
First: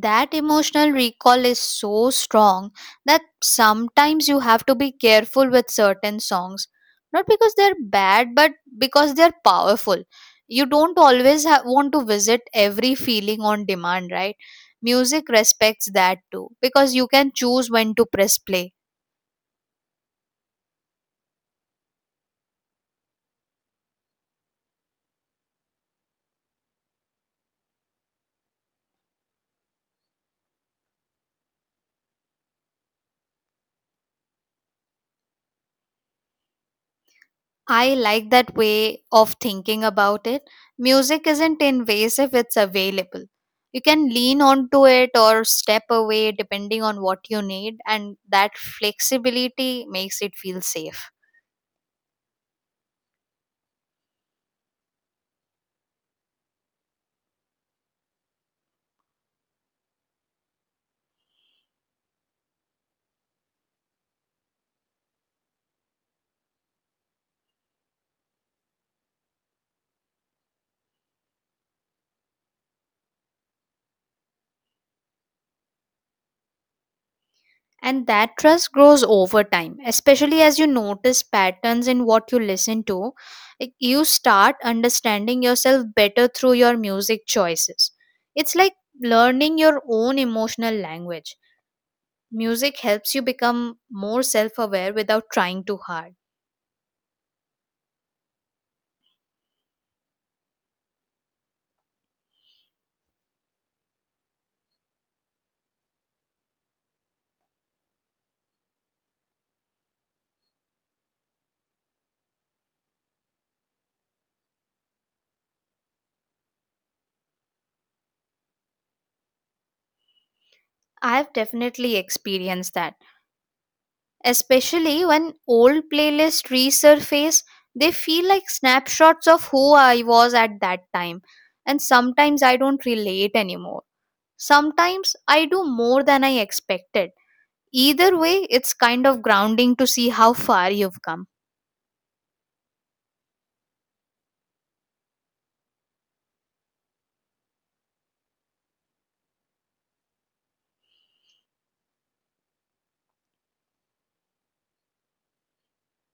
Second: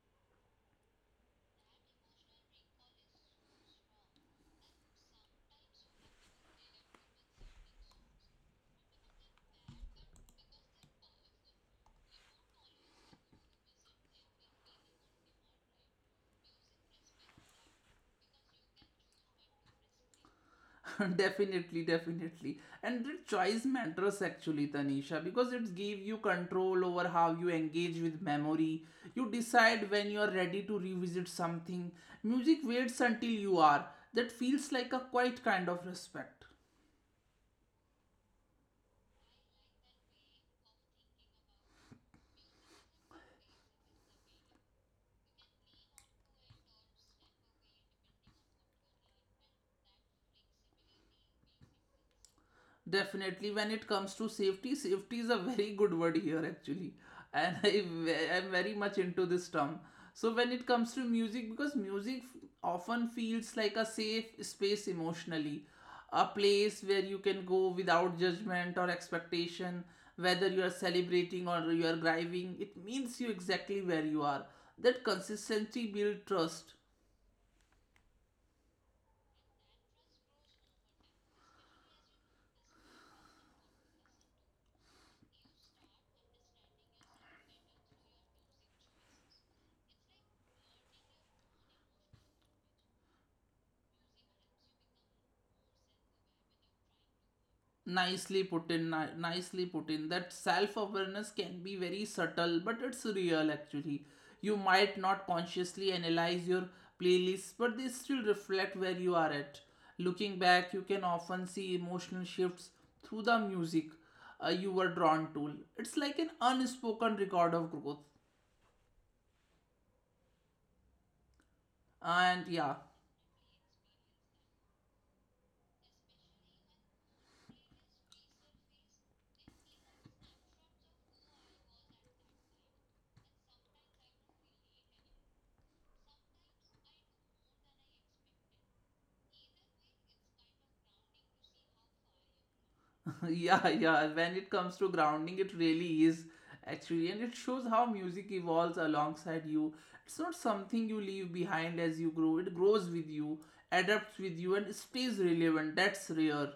S2: That emotional recall is so strong that sometimes you have to be careful with certain songs, not because they're bad, but because they're powerful. You don't always want to visit every feeling on demand, right? Music respects that too, because you can choose when to press play.
S1: Definitely, definitely. And the choice matters actually, Tanisha, because it gives you control over how you engage with memory. You decide when you are ready to revisit something. Music waits until you are. That feels like a quiet kind of respect.
S2: I like that way of thinking about it. Music isn't invasive, it's available. You can lean onto it or step away depending on what you need, and that flexibility makes it feel safe.
S1: Definitely, when it comes to safety, safety is a very good word here actually, and I am very much into this term. So when it comes to music, because music often feels like a safe space emotionally, a place where you can go without judgment or expectation, whether you are celebrating or you are grieving. It means you exactly where you are. That consistency builds trust.
S2: And that trust grows over time, especially as you notice patterns in what you listen to. Like, you start understanding yourself better through your music choices. It's like learning your own emotional language. Music helps you become more self aware without trying too hard.
S1: Nicely put in that self awareness can be very subtle, but it's real actually. You might not consciously analyze your playlists, but they still reflect where you are at. Looking back, you can often see emotional shifts through the music you were drawn to. It's like an unspoken record of growth.
S2: I have definitely
S1: And yeah.
S2: experienced that, especially when old playlists resurface. They feel like snapshots of who I was at that time, and sometimes I don't relate anymore. Sometimes I do more than I expected. Either way, it's kind of grounding to see how far you've come.
S1: Yeah, yeah, when it comes to grounding, it really is actually, and it shows how music evolves alongside you. It's not something you leave behind as you grow. It grows with you, adapts with you, and stays relevant. That's rare.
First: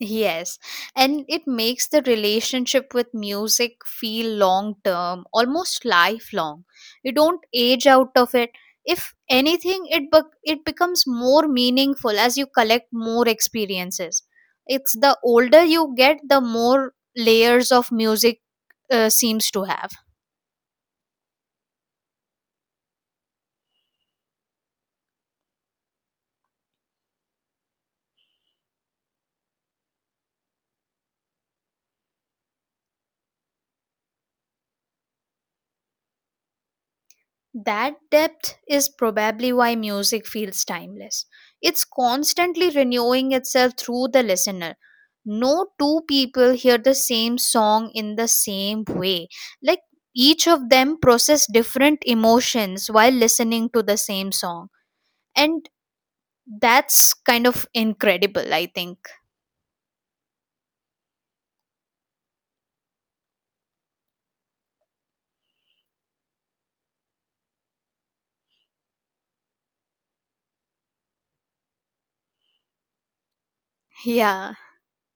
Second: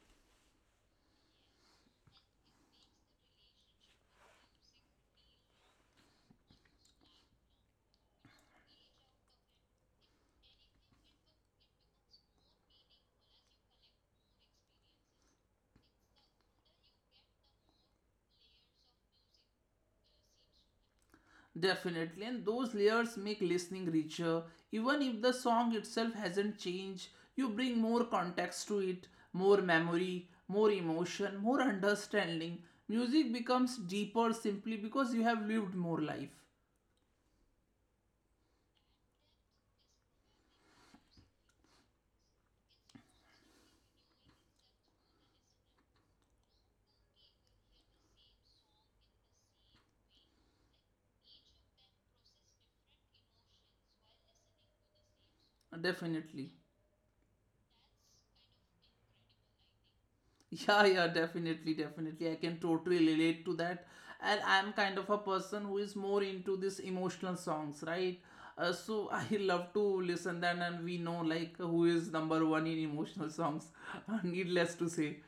S2: Yes, and it makes the relationship with music feel long term, almost lifelong. You don't age out of it. If anything, it it becomes more meaningful as you collect more experiences. It's the older you get, the more layers of music seems to have.
S1: Definitely, and those layers make listening richer even if the song itself hasn't changed. You bring more context to it, more memory, more emotion, more understanding. Music becomes deeper simply because you have lived more life.
S2: That depth is probably why music feels timeless. It's constantly renewing itself through the listener. No two people hear the same song in the same way. Like, each of them process different emotions while listening to the same song. And
S1: Definitely.
S2: that's kind of incredible, I think.
S1: Yeah, yeah, definitely, definitely. I can totally relate to that. And I'm kind of a person who is more into this emotional songs, right? So I love to listen that, and we know like who is number one in emotional songs.
S2: Yeah.
S1: Needless to say.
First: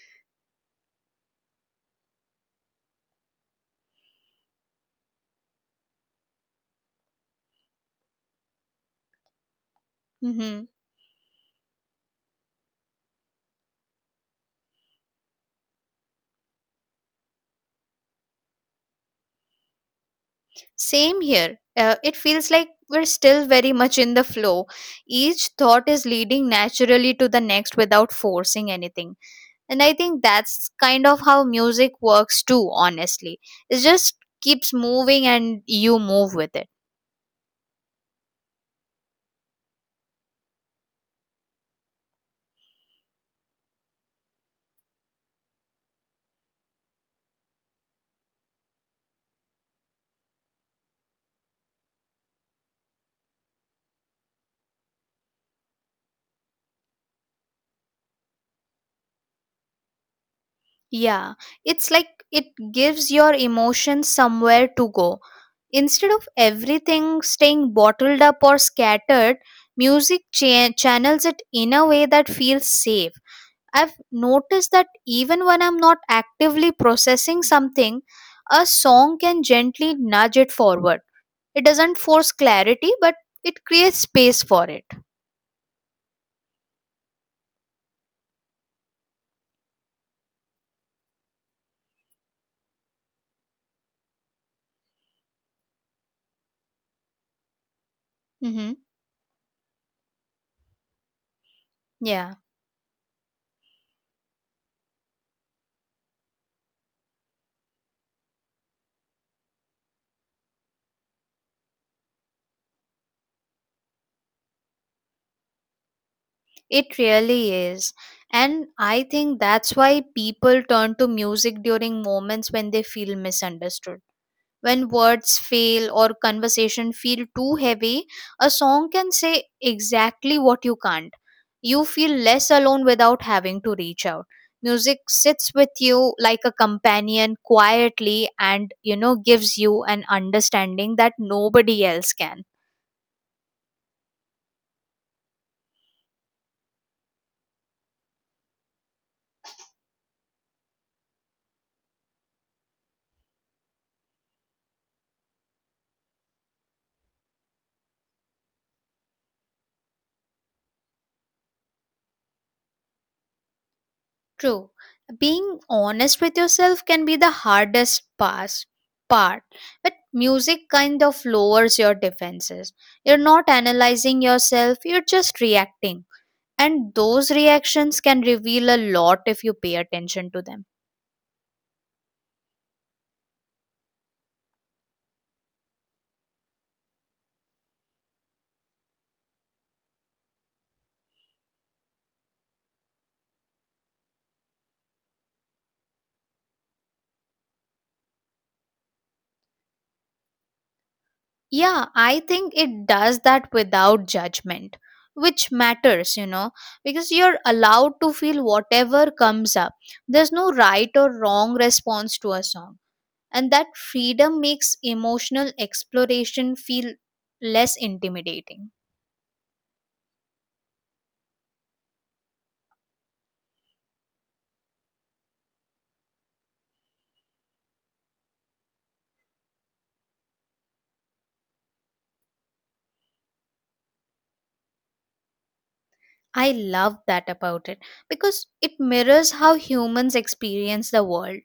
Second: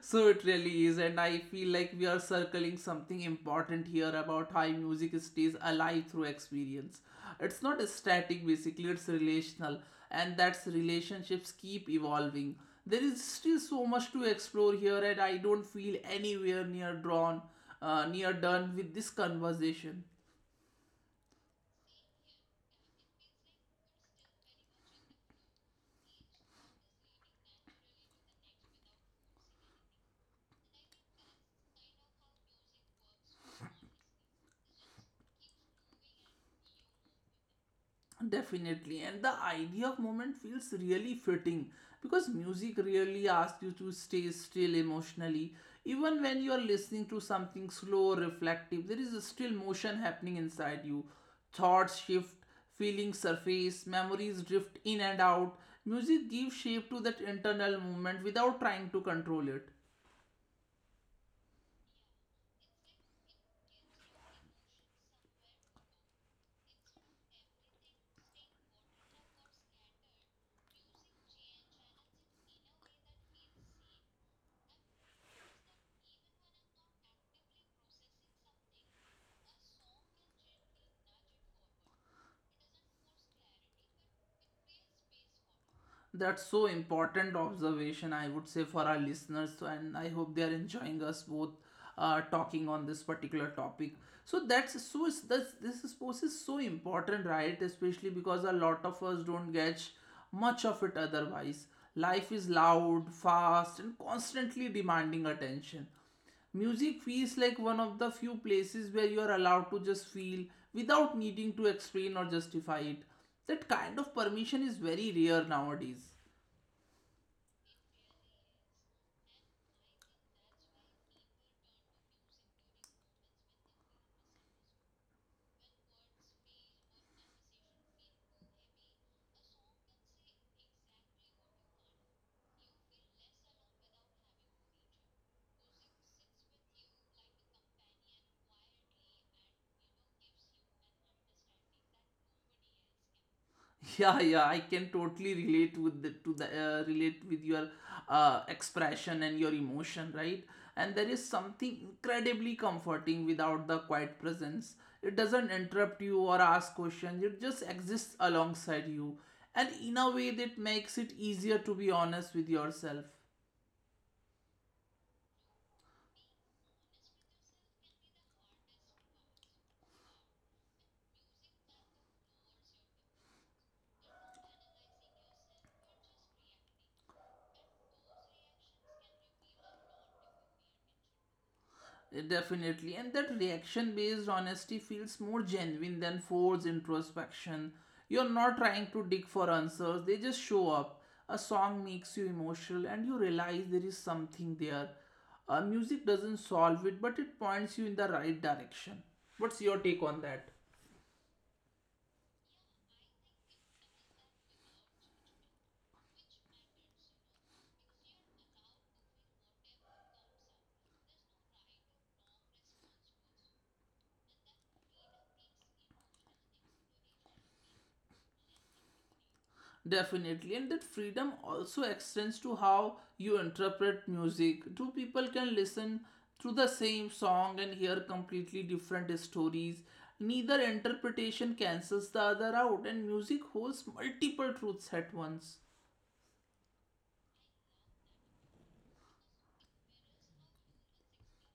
S1: So it really is, and I feel like we are circling something important here about how music stays alive through experience. It's not static, basically it's relational, and that's
S2: Hmm.
S1: relationships keep evolving. There is still so much to explore here, and I don't feel anywhere near drawn near done with this conversation.
S2: Same here. It feels like we're still very much in the flow. Each thought is leading naturally to the next without forcing anything. And I think that's kind of how music works too, honestly. It just keeps moving and you move with it.
S1: Definitely, and the idea of moment feels really fitting because music really asks you to stay still emotionally. Even when you are listening to something slow or reflective, there is still motion happening inside you. Thoughts shift, feelings surface, memories drift in and out. Music gives shape to that internal movement without trying to control it.
S2: Yeah, it's like it gives your emotions somewhere to go. Instead of everything staying bottled up or scattered, music channels it in a way that feels safe. I've noticed that even when I'm not actively processing something, a song can gently nudge it forward. It doesn't force clarity, but it creates space for it.
S1: That's so important observation, I would say, for our listeners. So, and I hope they are enjoying us both talking on this particular topic. So that's so is- that's this is post is so important, right? Especially because a
S2: Hmm.
S1: lot of us don't get much of it otherwise. Life
S2: Yeah,
S1: is loud, fast, and constantly demanding attention. Music feels like one of the few places where you are allowed to just feel without needing to explain or justify it. That kind of permission is very rare nowadays.
S2: it really is. And I think that's why people turn to music during moments when they feel misunderstood. When words fail or conversation feel too heavy, a song can say exactly what you can't. You feel less alone without having to reach out. Music sits with you like a companion quietly and, you know, gives you an understanding that nobody else can.
S1: Yeah, yeah, I can totally relate with the, to the relate with your expression and your emotion, right? And there is something incredibly comforting without the quiet presence. It doesn't interrupt you or ask questions. It just exists alongside you, and in a way that makes it easier to be honest with yourself.
S2: True. Being honest with yourself can be the hardest part, but music kind of lowers your defenses. You're not analyzing yourself, you're just reacting, and those reactions can reveal a lot if you pay attention to them.
S1: Definitely, and that reaction based honesty feels more genuine than forced introspection. You're not trying to dig for answers, they just show up. A song makes you emotional, and you realize there is something there. Music doesn't solve it, but it points you in the right direction. What's your take on that?
S2: Yeah, I think it does that without judgment, which matters, you know, because you're allowed to feel whatever comes up. There's no right or wrong response to a song, and that freedom makes emotional exploration feel less intimidating.
S1: Definitely, and that freedom also extends to how you interpret music. Two people can listen to the same song and hear completely different stories. Neither interpretation cancels the other out, and music holds multiple truths at once.
S2: I love that about it because it mirrors how humans experience the world.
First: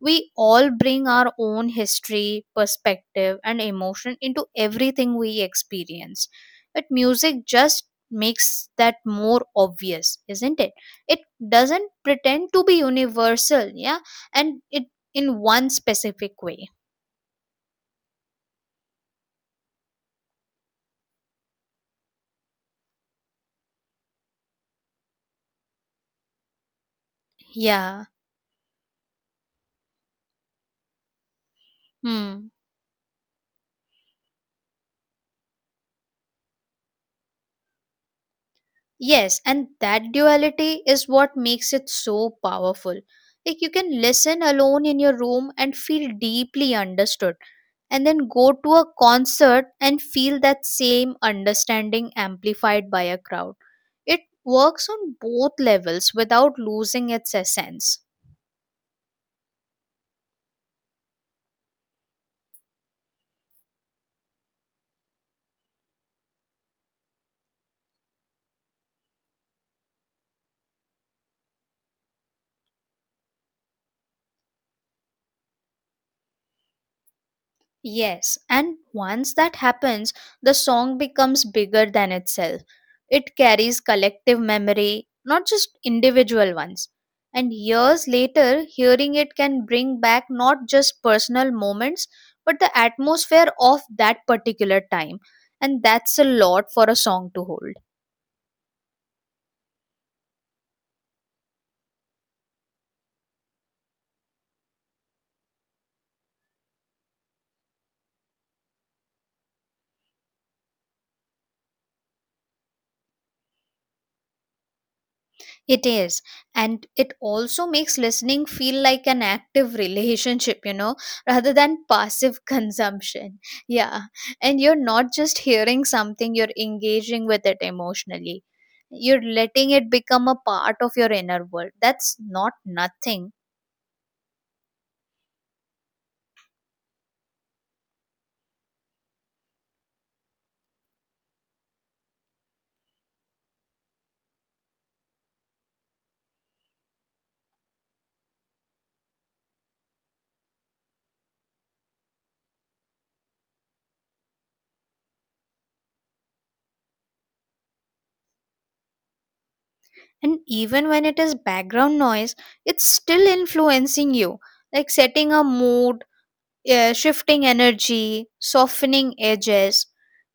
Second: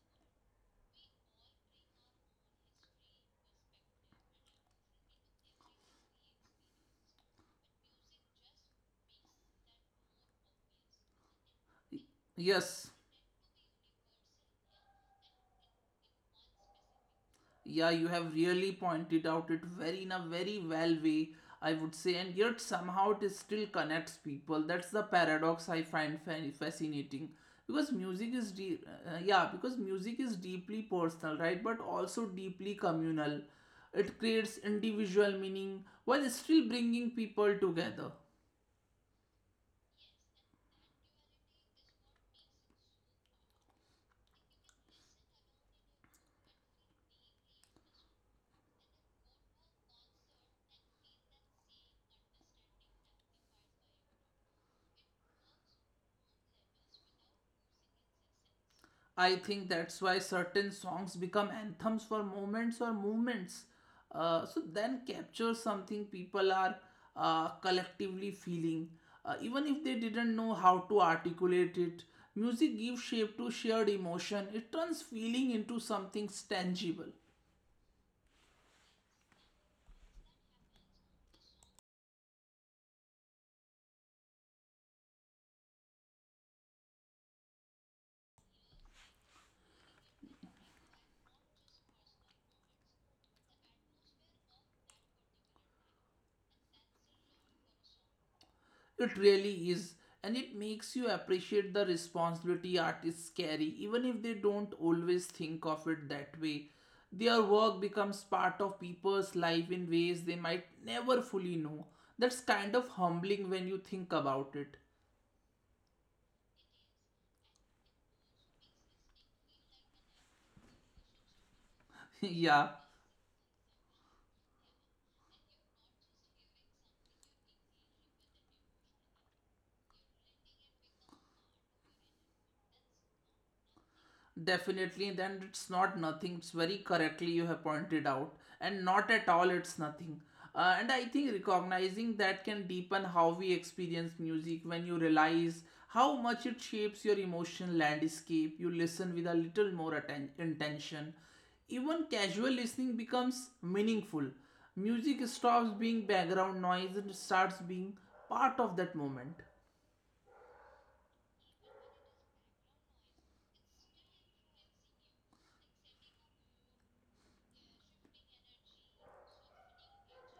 S2: We all bring our own history, perspective, and emotion into everything we experience. But music just makes that more obvious, isn't it? It doesn't pretend to be
S1: Yes.
S2: universal, yeah, and it in one specific way.
S1: Yeah, you have really pointed out it very in a very well way, I would say, and yet somehow it is still connects people. That's the paradox I find fascinating, because
S2: Yeah.
S1: music is de- yeah because music is deeply personal, right, but also
S2: Hmm.
S1: deeply communal. It creates individual meaning while still bringing people together.
S2: Yes, and that duality is what makes it so powerful. Like, you can listen alone in your room and feel deeply understood, and then go to a concert and feel that same understanding amplified by a crowd. It works on both levels without losing its essence.
S1: I think that's why certain songs become anthems for moments or movements. So then capture something people are collectively feeling, even if they didn't know how to articulate it. Music gives shape to shared emotion. It turns feeling into something tangible.
S2: Yes, and once that happens, the song becomes bigger than itself. It carries collective memory, not just individual ones. And years later, hearing it can bring back not just personal moments, but the atmosphere of that particular time. And that's a lot for a song to hold.
S1: It really is, and it makes you appreciate the responsibility artists carry, even if they don't always think of it that way. Their work becomes part of people's life in ways they might never fully know. That's kind of humbling when you think about it.
S2: It is. And it also makes listening feel like an active relationship, you know, rather than passive
S1: Yeah.
S2: consumption. Yeah. And you're not just hearing something, you're engaging with it emotionally. You're letting it become a part of your inner world. That's not nothing.
S1: Definitely, then it's not nothing. It's very correctly you have pointed out, and not at all it's nothing. And I think recognizing that can deepen how we experience music when you realize how much it shapes your emotional landscape. You listen with a little more intention. Even casual listening becomes meaningful. Music stops being background noise and starts being part of that moment.
S2: And even when it is background noise, it's still influencing you, like setting a mood, yeah, shifting energy, softening edges.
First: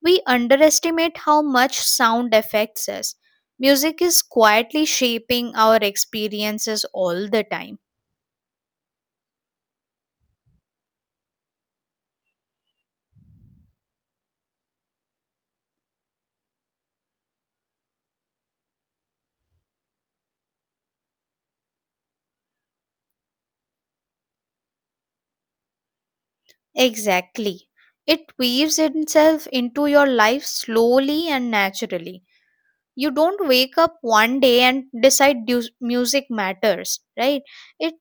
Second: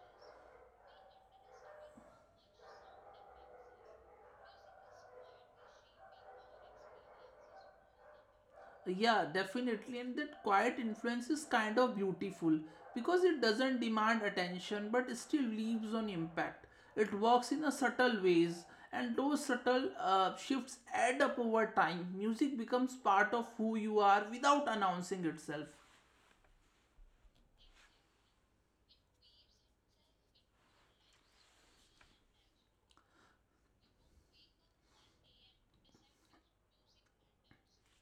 S2: We underestimate how much sound affects us. Music is quietly shaping our experiences all the time.
S1: Yeah, definitely. And that quiet influence is kind of beautiful because it doesn't demand attention but it still leaves on impact. It works in a subtle ways, and those subtle shifts add up over time. Music becomes part of who you are without announcing itself.
S2: Exactly. It weaves itself into your life slowly and naturally. You don't wake up one day and decide music matters, right? It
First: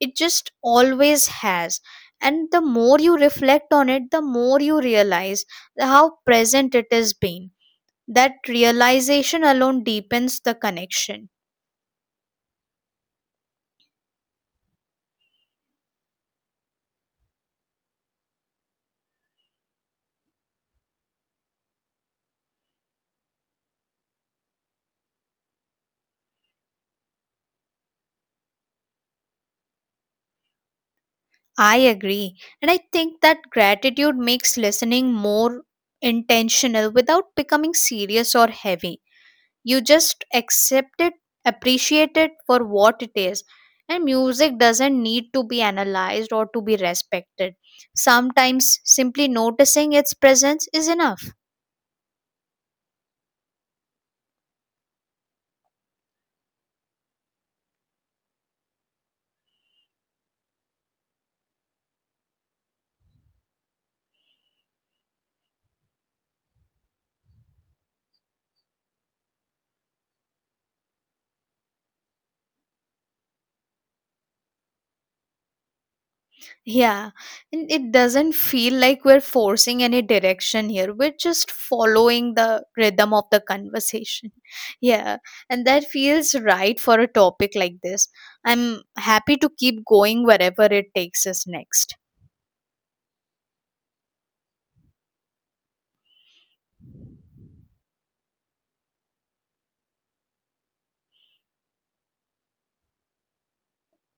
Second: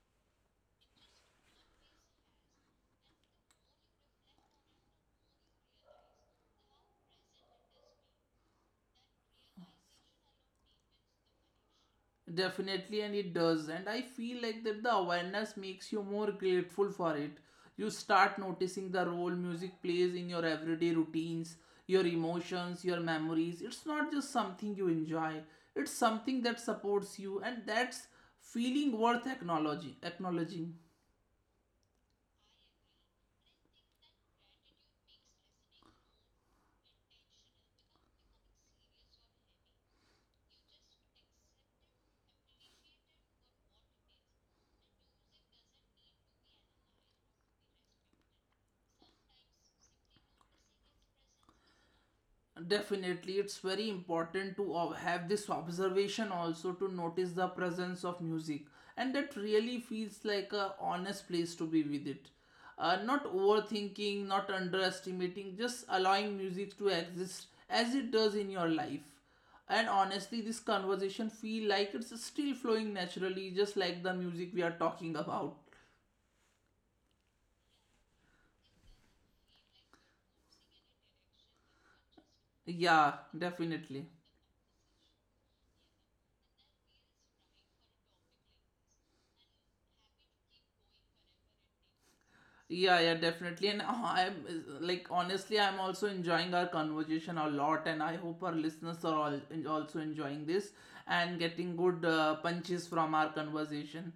S2: it just always has, and the more you reflect on it, the more you realize how present it has been. That realization alone deepens the connection.
S1: Definitely, and it does. And I feel like that the awareness makes you more grateful for it. You start noticing the role music plays in your everyday routines, your emotions, your memories. It's not just something you enjoy, it's something that supports you, and that's feeling worth acknowledging.
S2: I agree, and I think that gratitude makes listening more intentional without becoming serious or heavy. You just accept it, appreciate it for what it is, and music doesn't need to be analyzed or to be respected. Sometimes simply noticing its presence is enough.
S1: Definitely, it's very important to have this observation also to notice the presence of music, and that really feels like a honest place to be with it. Not overthinking, not underestimating, just allowing music to exist as it does in your life. And honestly, this conversation feel like it's still flowing naturally, just like the music we are talking about.
S2: Yeah, and it doesn't feel like we're forcing any direction here, we're just following the rhythm of
S1: Yeah,
S2: the
S1: definitely.
S2: conversation. Yeah, and that feels right for a topic like this. I'm happy to keep going wherever it takes us next.
S1: Yeah, yeah, definitely. And honestly, I'm also enjoying our conversation a lot, and I hope our listeners are all also enjoying this and getting good punches from our conversation.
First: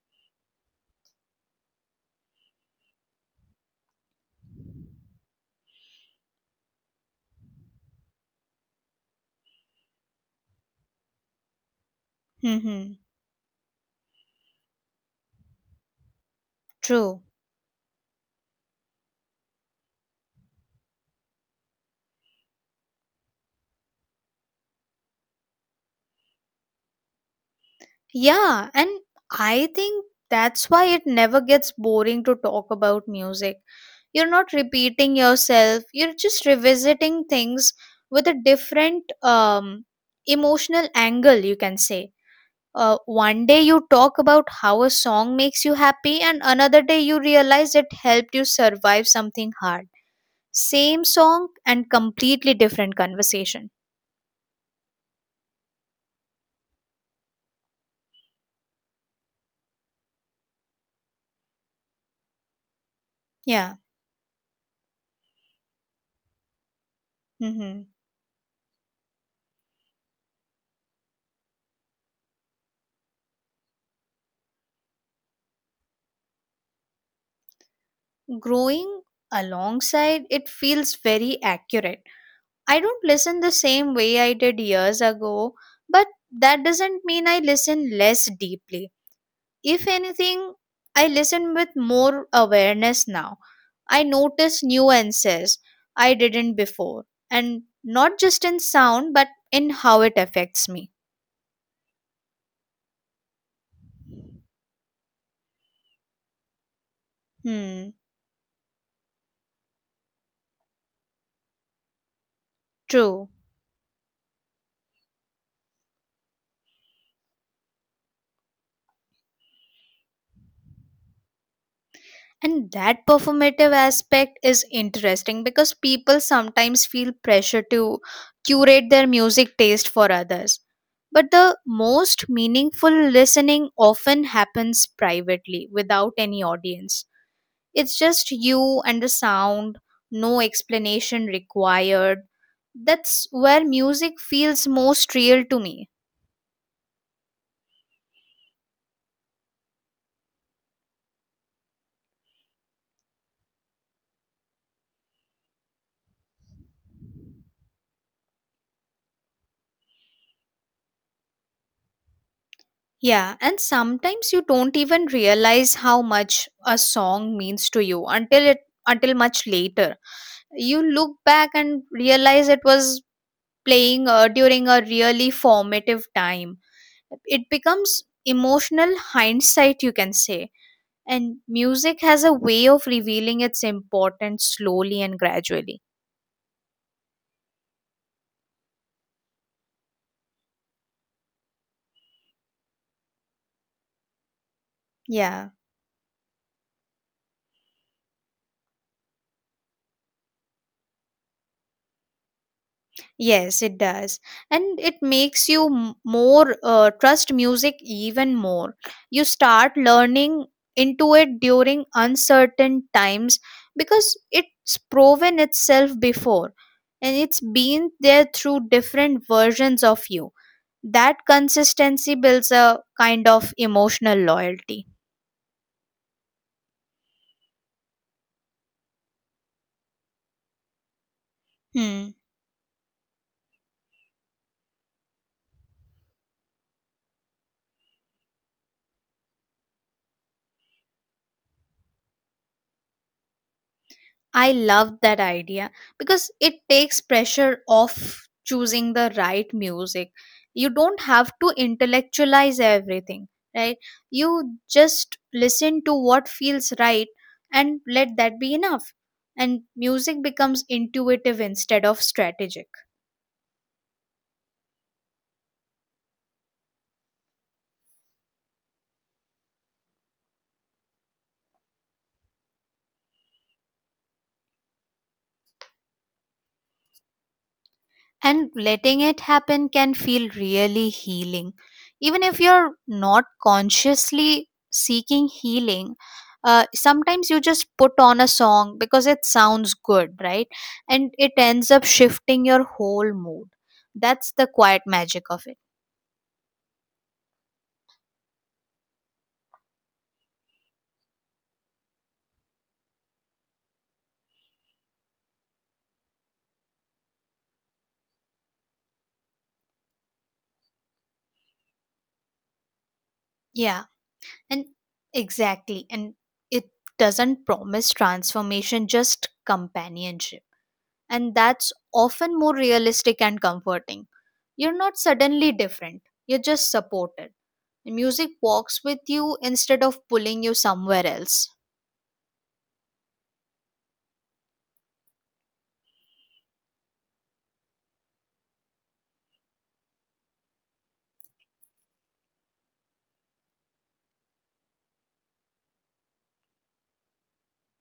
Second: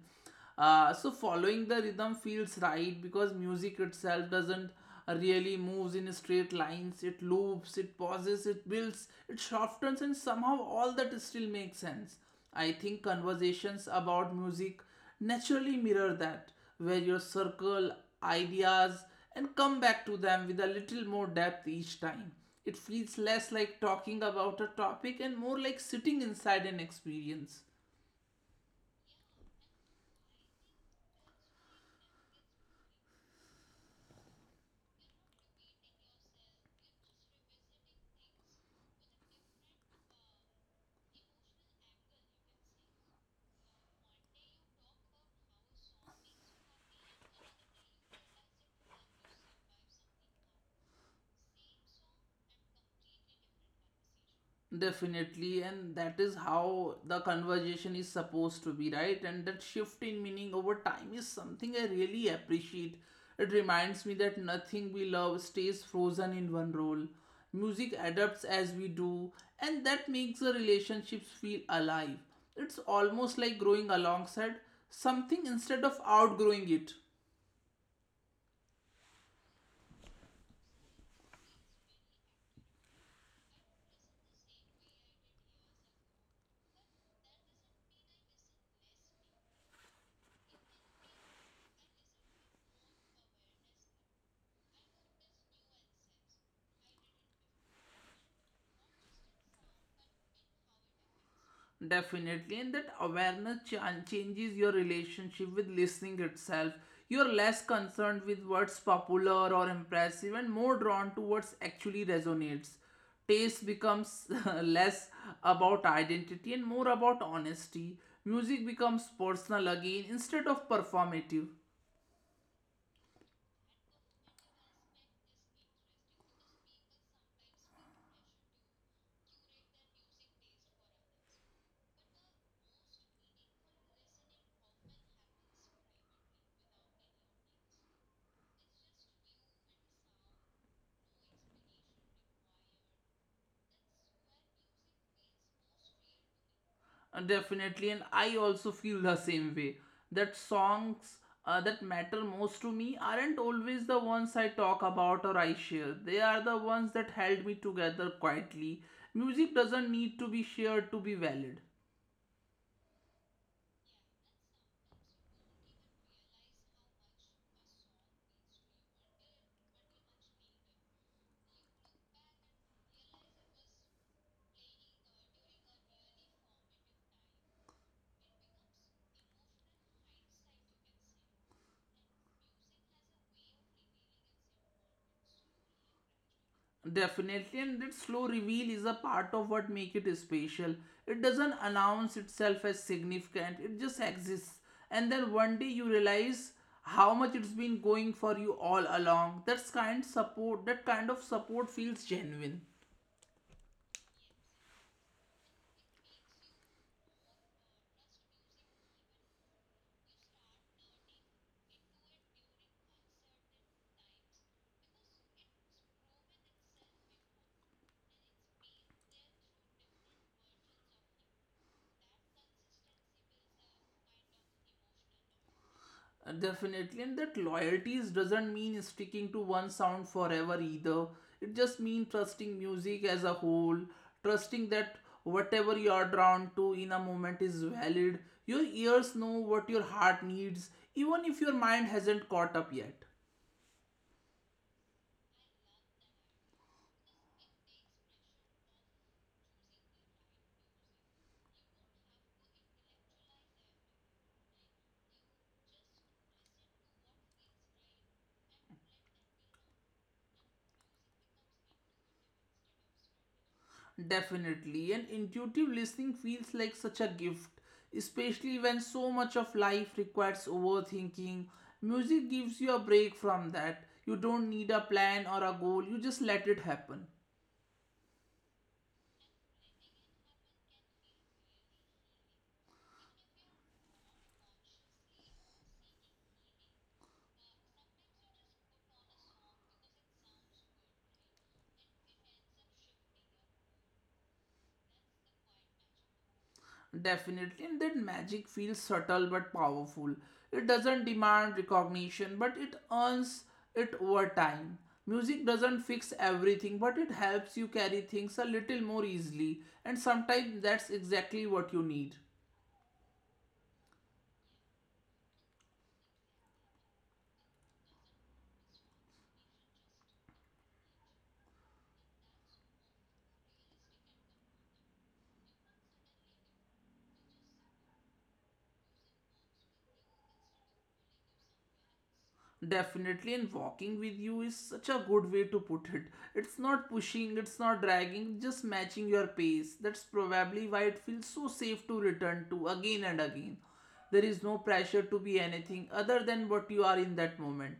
S1: So following the rhythm feels right because music itself doesn't really moves in straight lines. It loops, it pauses, it builds, it softens, and somehow all that still makes sense. I
S2: Mm-hmm.
S1: think conversations about music naturally mirror that, where you
S2: True.
S1: circle ideas and come back to them with a little more depth each time. It feels less like talking about a topic and more like sitting inside an experience.
S2: Yeah, and I think that's why it never gets boring to talk about music. You're not repeating yourself, you're just revisiting things with a different emotional angle, you can say. One day you talk about how a song makes you happy, and another day you realize it helped you survive something hard. Same song and completely different conversation.
S1: Definitely, and that is how the conversation is supposed to be, right? And that shift in meaning over time is something I really appreciate. It
S2: Yeah.
S1: reminds me that nothing we love stays frozen in one role.
S2: Mm-hmm.
S1: Music adapts as we do, and that makes the relationships feel alive. It's almost like growing alongside something instead of outgrowing it.
S2: Growing alongside it feels very accurate. I don't listen the same way I did years ago, but that doesn't mean I listen less deeply. If anything, I listen with more awareness now. I notice nuances I didn't before, and not just in sound but in how it affects me.
S1: Definitely, and that awareness changes your relationship with listening itself. You're less
S2: Hmm,
S1: concerned with what's popular or impressive and more drawn to what's actually resonates.
S2: true.
S1: Taste becomes less about identity and more about honesty. Music becomes personal again instead of performative.
S2: And that performative aspect is interesting because people sometimes feel pressure to curate their music taste for others. But the most meaningful listening often happens privately without any audience. It's just you and the sound, no explanation required. That's where music feels most real to me.
S1: Definitely, and I also feel the same way, that songs that matter most to me aren't always the ones I talk about or I share. They are the ones that held me together quietly. Music doesn't need to be shared to be valid.
S2: Yeah, and sometimes you don't even realize how much a song means to you until it until much later. You look back and realize it was playing during a really formative time. It becomes emotional hindsight, you can say. And music has a way of revealing its importance slowly and gradually.
S1: Definitely, and that slow reveal is a part of what make it special. It doesn't announce itself as significant, it just exists. And then
S2: Yeah.
S1: one day you realize how much it's been going for you all along. That kind of support feels genuine.
S2: Yes, it does. And it makes you more trust music even more. You start learning into it during uncertain times because it's proven itself before, and it's been there through different versions of you. That consistency builds a kind of emotional loyalty.
S1: Definitely, and that loyalties doesn't mean sticking to one sound forever either. It just
S2: Hmm.
S1: means trusting music as a whole, trusting that whatever you are drawn to in a moment is valid. Your ears know what your heart needs, even if your mind hasn't caught up yet.
S2: I love that idea because it takes pressure off choosing the right music. You don't have to intellectualize everything, right? You just listen to what feels right and let that be enough. And music becomes intuitive instead of strategic.
S1: Definitely, and intuitive listening feels like such a gift, especially when so much of life requires overthinking. Music gives you a break from that. You don't need a plan or a goal, you just let it happen.
S2: And letting it happen can feel really healing. Even if you're not consciously seeking healing, sometimes you just put on a song because it sounds good, right? And it ends up shifting your whole mood. That's the quiet magic of it.
S1: Definitely, and that magic feels subtle but powerful. It doesn't demand recognition, but it earns it over time. Music doesn't fix everything, but it helps you carry things a little more easily, and sometimes that's exactly what you need.
S2: Yeah, and exactly. And it doesn't promise transformation, just companionship. And that's often more realistic and comforting. You're not suddenly different, you're just supported. Music walks with you instead of pulling you somewhere else.
S1: Definitely, and walking with you is such a good way to put it. It's not pushing, it's not dragging, just matching your pace. That's probably why it feels so safe to return to again and again. There is no pressure to be anything other than what you are in that moment.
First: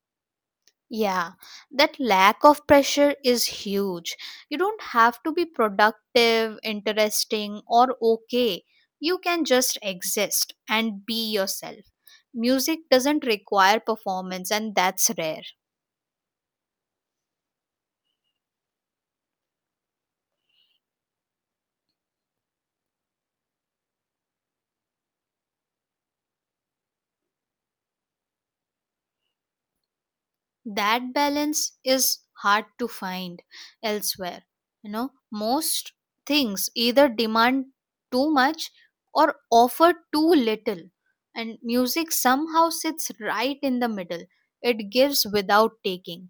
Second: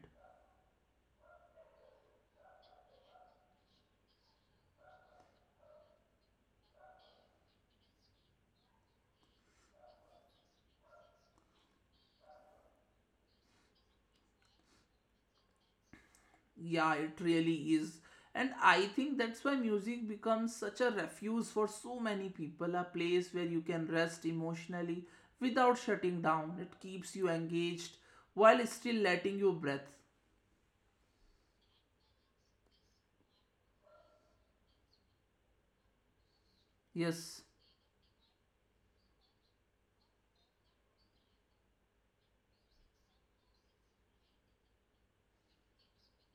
S2: Yeah, that lack of pressure is huge. You don't have to be productive, interesting, or okay. You can just exist and be yourself. Music doesn't require performance, and that's rare.
S1: Yeah, it really is. And I think that's why music becomes such a refuge for so many people, a place where you can rest emotionally without shutting down. It keeps you engaged while still letting you breathe.
S2: That balance is hard to find elsewhere. You know, most things either
S1: Yes.
S2: demand too much or offer too little, and music somehow sits right in the middle. It gives without taking.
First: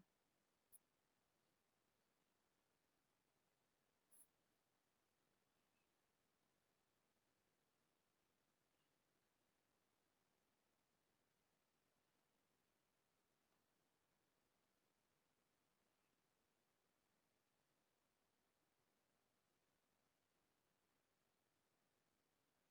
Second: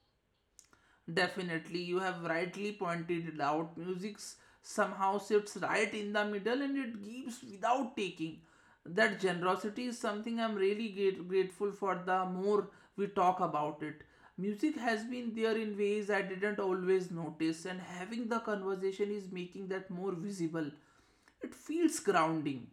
S1: Definitely, you have rightly pointed it out. Somehow sits right in the middle and it gives without taking. That generosity is something I'm really grateful for. The more we talk about it, music has been there in ways I didn't always notice, and having the conversation is making that more visible. It feels grounding.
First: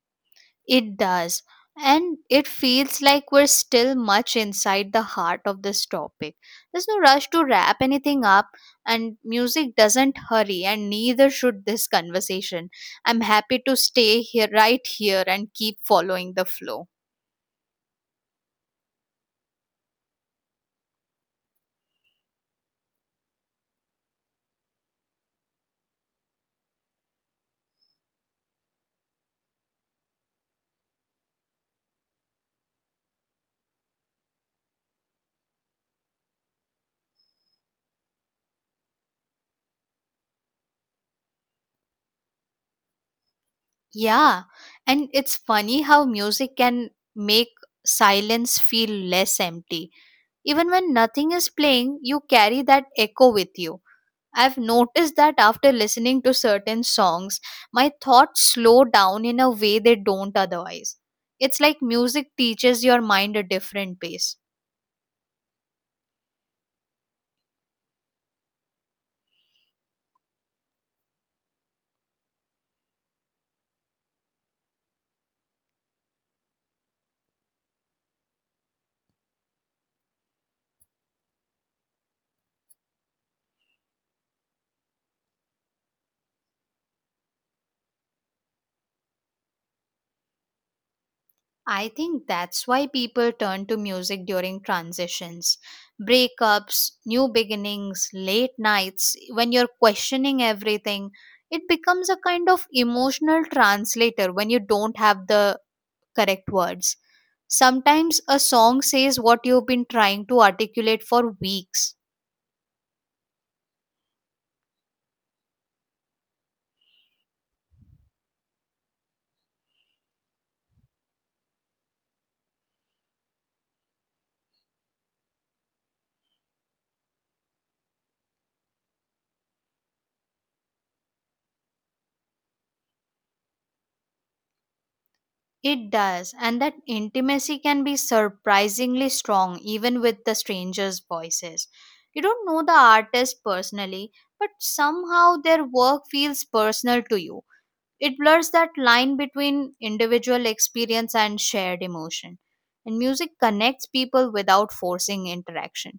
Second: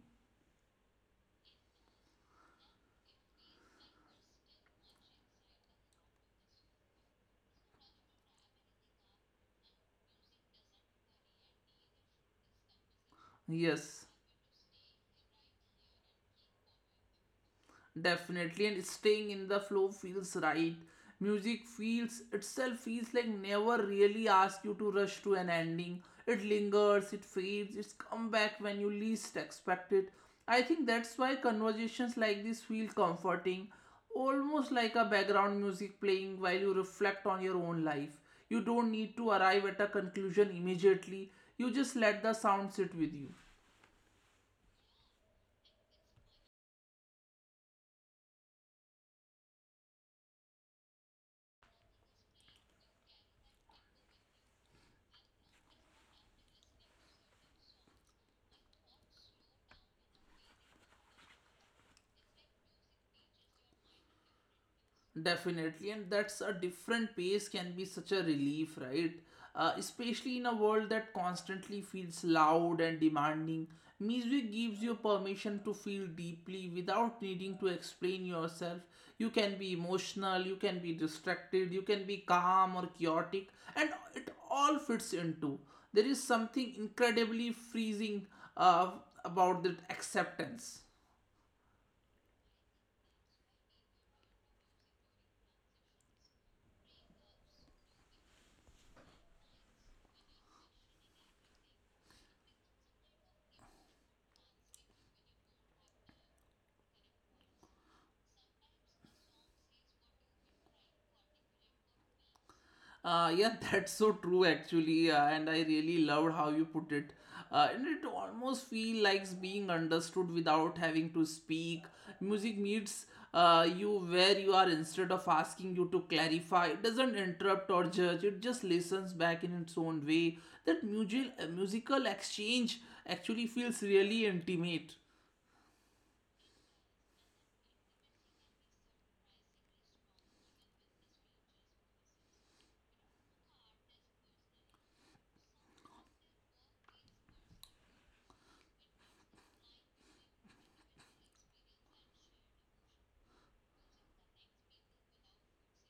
S2: It does. And it feels like we're still much inside the heart of this topic. There's no rush to wrap anything up, and music doesn't hurry, and neither should this conversation. I'm happy to
S1: Yes.
S2: stay here, right here, and keep following the flow.
S1: Definitely, and staying in the flow feels right. Music feels itself feels like never really asks you to rush to an ending. It lingers, it fades, it's come back when you least expect it. I think that's why conversations like this feel comforting, almost like a background music playing while you reflect on your own life. You don't need to arrive at a conclusion immediately, you just let the sound sit with you.
S2: Yeah, and it's funny how music can make silence feel less empty. Even when nothing is playing, you carry that echo with you. I've noticed that after listening to certain songs, my thoughts slow down in a way they don't otherwise. It's like music teaches your mind a different pace.
S1: Definitely, and that's a different pace can be such a relief, right? Especially in a world that constantly feels loud and demanding, music gives you permission to feel deeply without needing to explain yourself. You can be emotional, you can be distracted, you can be calm or chaotic, and it all fits into. There is something incredibly freezing uh, about that acceptance.
S2: I think that's why people turn to music during transitions, breakups, new beginnings, late nights, when you're questioning everything. It becomes a kind of emotional translator when you don't have the correct words. Sometimes a song says what you've been trying to articulate for weeks.
S1: Yeah, that's so true actually, and I really loved how you put it. And it almost feels like being understood without having to speak. Music meets you where you are instead of asking you to clarify. It doesn't interrupt or judge. It just listens back in its own way. That musical exchange actually feels really intimate.
S2: It does, and that intimacy can be surprisingly strong even with the stranger's voices. You don't know the artist personally, but somehow their work feels personal to you. It blurs that line between individual experience and shared emotion. And music connects people without forcing interaction.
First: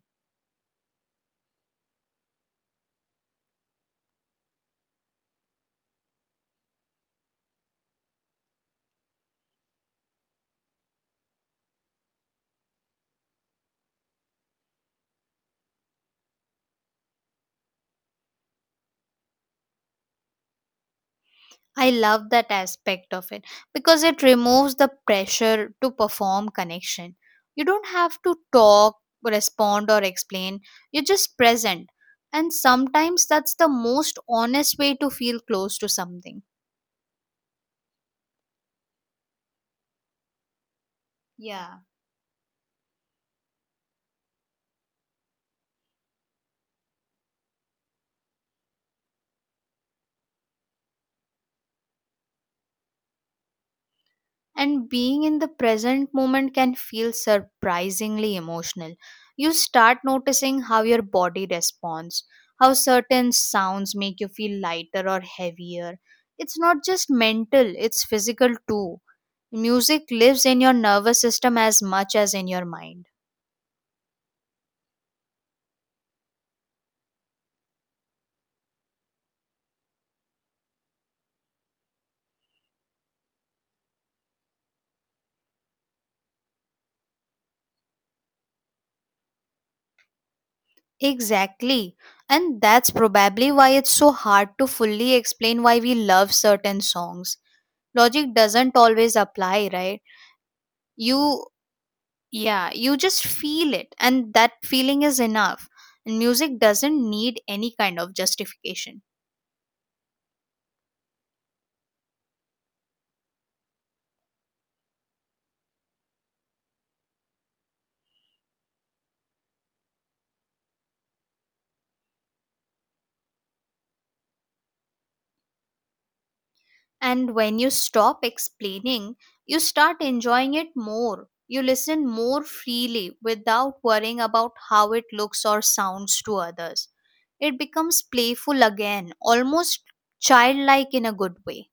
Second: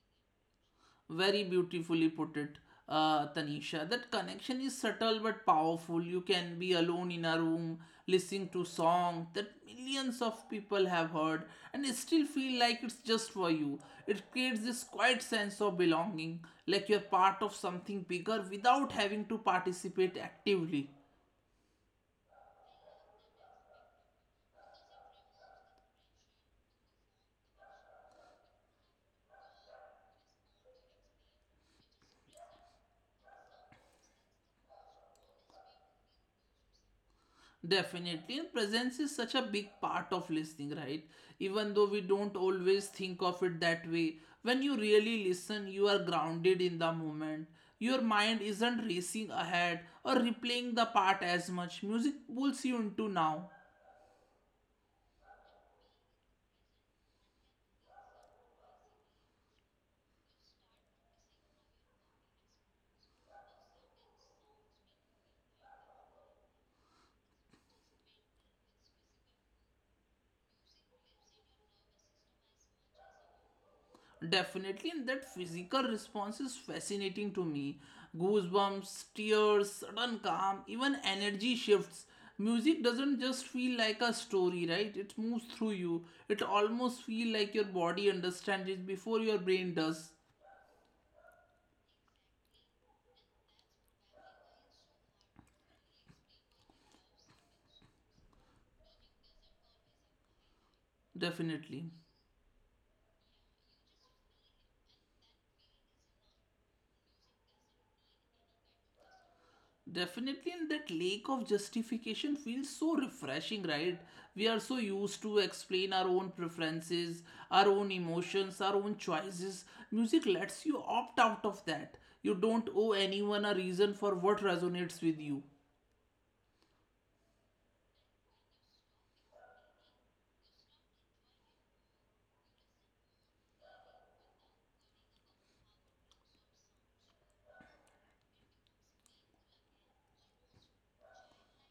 S1: Very beautifully put it, Tanisha. That connection is subtle but powerful. You can be alone in a room listening to song that millions of people have heard and still feel like it's just for you. It creates this quiet sense of belonging, like you're part of something bigger without having to participate actively.
S2: I love that aspect of it because it removes the pressure to perform connection. You don't have to talk, respond, or explain. You're just present. And sometimes that's the most honest way to feel close to something.
S1: Definitely, and presence is such a big part of listening, right? Even
S2: Yeah.
S1: though we don't always think of it that way, when you really listen, you are grounded in the moment. Your mind isn't racing ahead or replaying the part as much. Music pulls you into now.
S2: And being in the present moment can feel surprisingly emotional. You start noticing how your body responds, how certain sounds make you feel lighter or heavier. It's not just mental, it's physical too. Music lives in your nervous system as much as in your mind.
S1: Definitely, and that physical response is fascinating to me. Goosebumps, tears, sudden calm, even energy shifts. Music doesn't just feel like a story, right? It moves through you. It almost feels like your body understands it before your brain does.
S2: Exactly. And that's probably why it's so hard to fully explain why we love certain songs. Logic doesn't always apply, right? you
S1: Definitely.
S2: Yeah, you just feel it, and that feeling is enough. And music doesn't need any kind of justification.
S1: Definitely, and that lake of justification feels so refreshing, right? We are so used to explain our own preferences, our own emotions, our own choices. Music lets you opt out of that. You don't owe anyone a reason for what resonates with you.
S2: And when you stop explaining, you start enjoying it more. You listen more freely without worrying about how it looks or sounds to others. It becomes playful again, almost childlike in a good way.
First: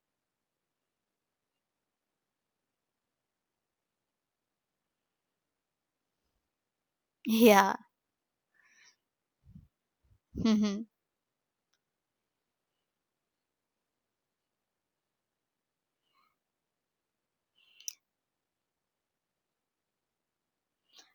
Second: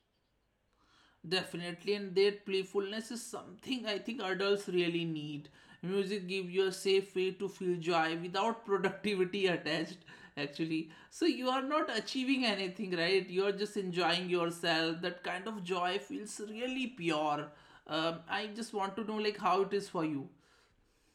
S1: Definitely, and that playfulness is something I think adults really need. Music gives you a safe way to
S2: Yeah.
S1: feel joy without productivity attached, actually. So you are not achieving anything, right? You are just enjoying yourself. That kind of joy feels really pure. I just want to know like how it is for you.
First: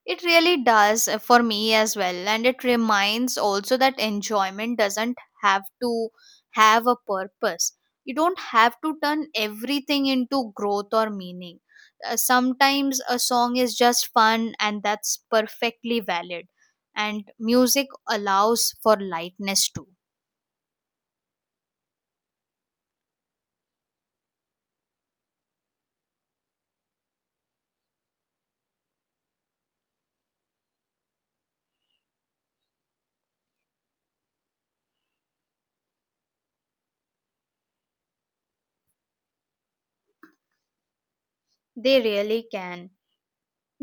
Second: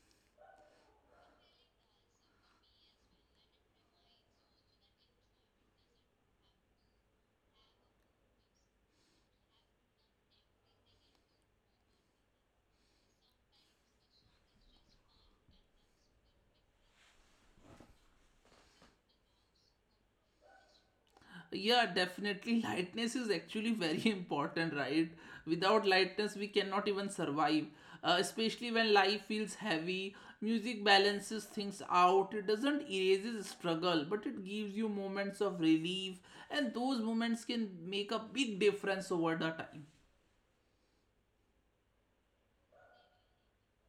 S2: It really does, for me as well. And it reminds also that enjoyment doesn't have to have a purpose. You don't have to turn everything into growth or meaning. Sometimes a song is just fun, and that's perfectly valid. And music allows for lightness too.
S1: Yeah, definitely, lightness is actually very important, right? Without lightness we cannot even survive, especially when life feels heavy. Music balances things out. It doesn't erases struggle but it gives you moments of relief, and those moments can make a big difference over the time.
S2: They really can.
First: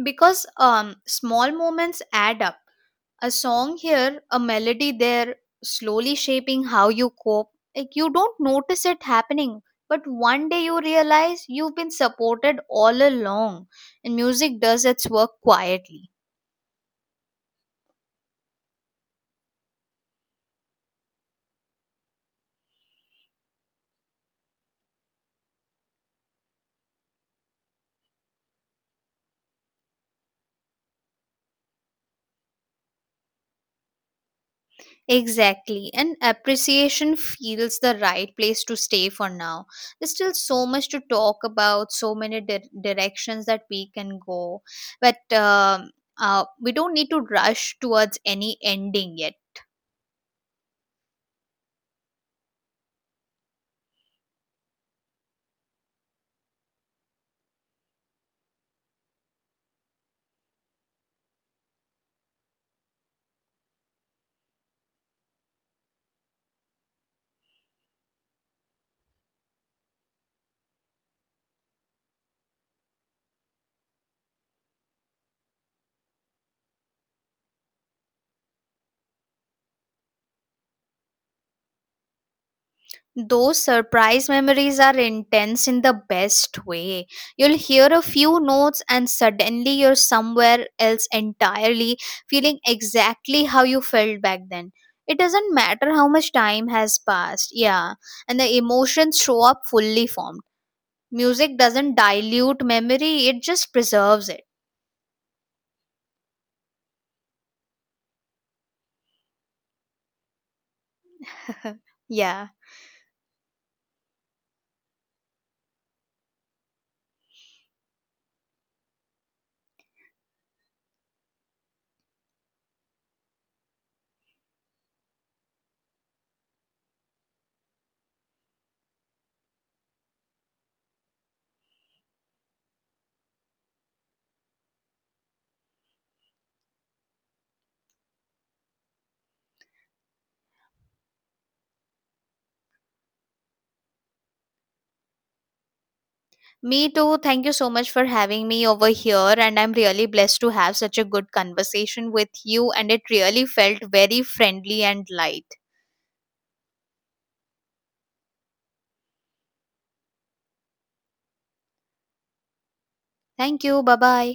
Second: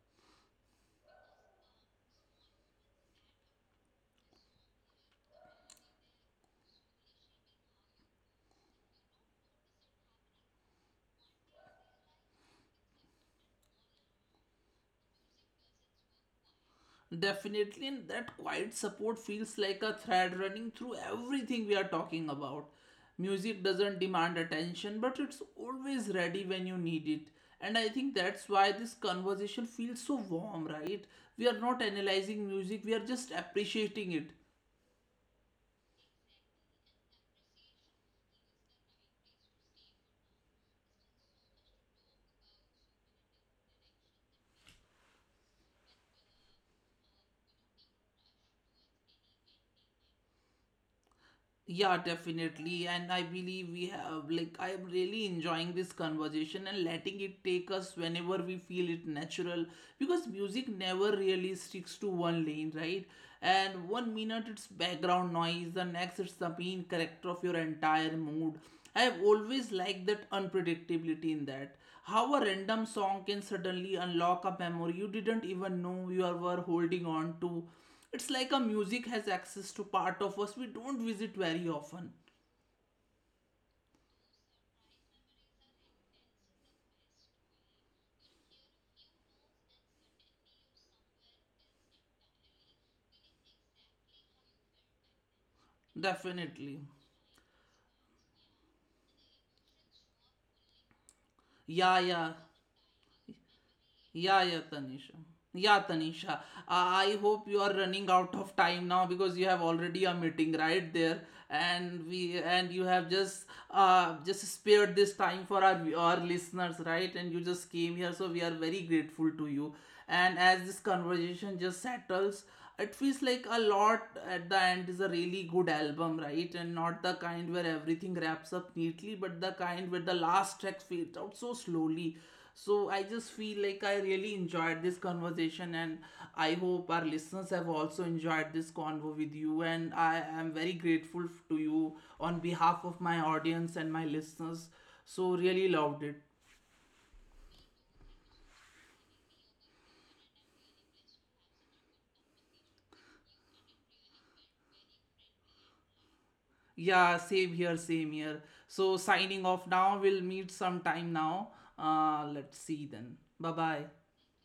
S2: Because small moments add up. A song here, a melody there, slowly shaping how you cope. Like you don't notice it happening, but one day you realize you've been supported all along, and music does its work quietly.
S1: Definitely, and that quiet support feels like a thread running through everything we are talking about. Music doesn't demand attention, but it's always ready when you need it. And I think that's why this conversation feels so warm, right? We are not analyzing music, we are just appreciating it.
S2: Exactly, and appreciation feels the right place to stay for now. There's still so much to talk about, so many directions that we can go, but we don't need to rush towards any ending yet.
S1: Yeah, definitely. And I believe we have, like, I am really enjoying this conversation and letting it take us whenever we feel it natural, because music never really sticks to one lane, right? And one minute it's background noise, the next it's the main character of your entire mood. I have always liked that unpredictability in that. How a random song can suddenly unlock a memory you didn't even know you were holding on to. It's like a music has access to part of us we don't visit very often.
S2: Those surprise memories are intense in the best way. You'll hear a few notes and suddenly you're somewhere else entirely, feeling exactly how you felt back then. It doesn't matter how much time
S1: Definitely.
S2: has passed, yeah, and the emotions show up fully formed. Music
S1: Yeah,
S2: doesn't
S1: yeah.
S2: dilute memory, it just preserves
S1: Yeah,
S2: it.
S1: yeah, Tanisha. Yeah, Tanisha. I hope you are running out of time now because you have already a meeting right there, and we
S2: yeah.
S1: and you have just spared this time for our listeners, right? And you just came here, so we are very grateful to you. And as this conversation just settles, it feels like a lot at the end is a really good album, right? And not the kind where everything wraps up neatly, but the kind where the last track fades out so slowly. So I just feel like I really enjoyed this conversation, and I hope our listeners have also enjoyed this convo with you, and I am very grateful to you on behalf of my audience and my listeners. So really loved it.
S2: Me too. Thank you so much for having me over here. And I'm really blessed to have such a good conversation with you. And it really felt very friendly and light.
S1: Yeah, same here, same here. So signing off now. We'll meet sometime now. Let's see then. Bye
S2: Thank
S1: bye.
S2: you. Bye bye.